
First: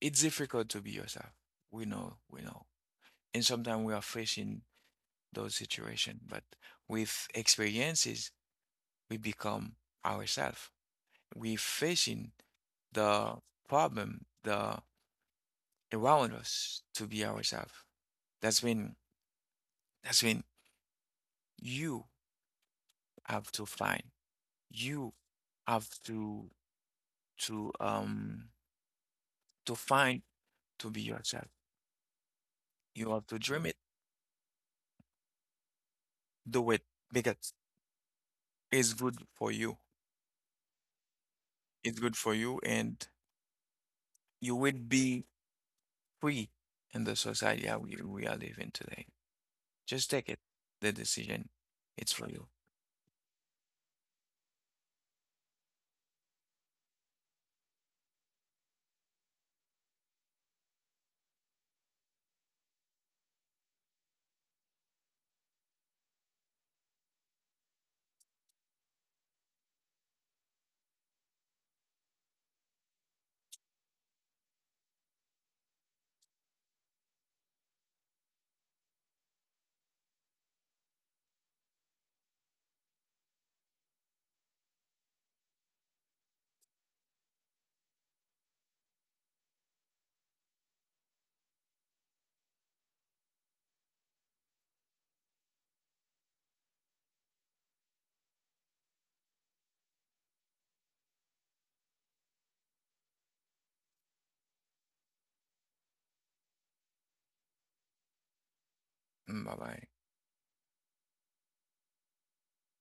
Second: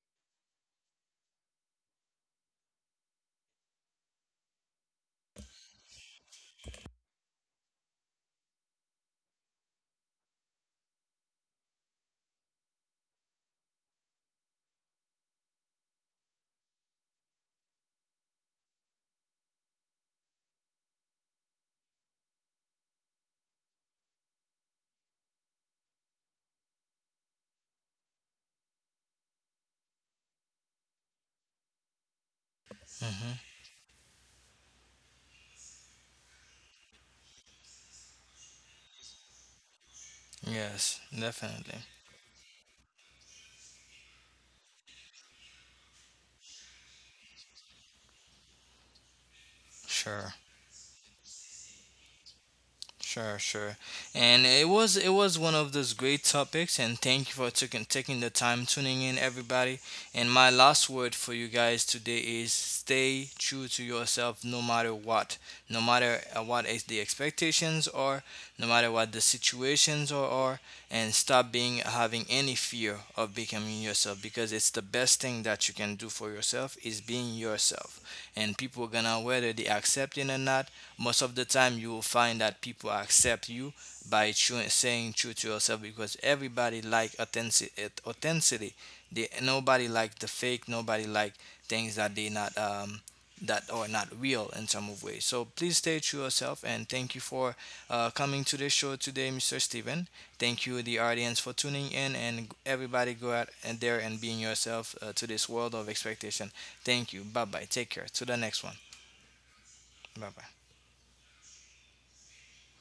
B: it's difficult to be yourself. We know, we know. And sometimes we are facing those situations. But with experiences, we become ourselves. We facing the problem, the around us to be ourselves. That's when, that's when you have to find. You have to um, to find to be yourself. You have
A: Mm-hmm.
B: to dream it, do it because it's good for you.
A: Yes, definitely.
B: It's good for you and you will be free in the society that we are living today. Just take
A: Sure.
B: it, the decision. It's for you.
A: Sure, sure. And it was, it was one of those great topics, and thank you for taking the time, tuning in, everybody. And my last word for you guys today is stay true to yourself no matter what. No matter what is the expectations are, no matter what the situations are, and stop being having any fear of becoming yourself, because it's the best thing that you can do for yourself is being yourself. And people are gonna, whether they accept it or not, most of the time you will find that people accept you by true, saying true to yourself, because everybody like authenticity. They, nobody like the fake, nobody like things that they not that are not real in some of ways. So please stay true yourself, and thank you for coming to the show today, Mr. Steven. Thank you the audience for tuning in, and everybody go out and there and being yourself, to this world of expectation. Thank you. Bye bye. Take care to the next one.
B: Bye bye.
A: Bye bye.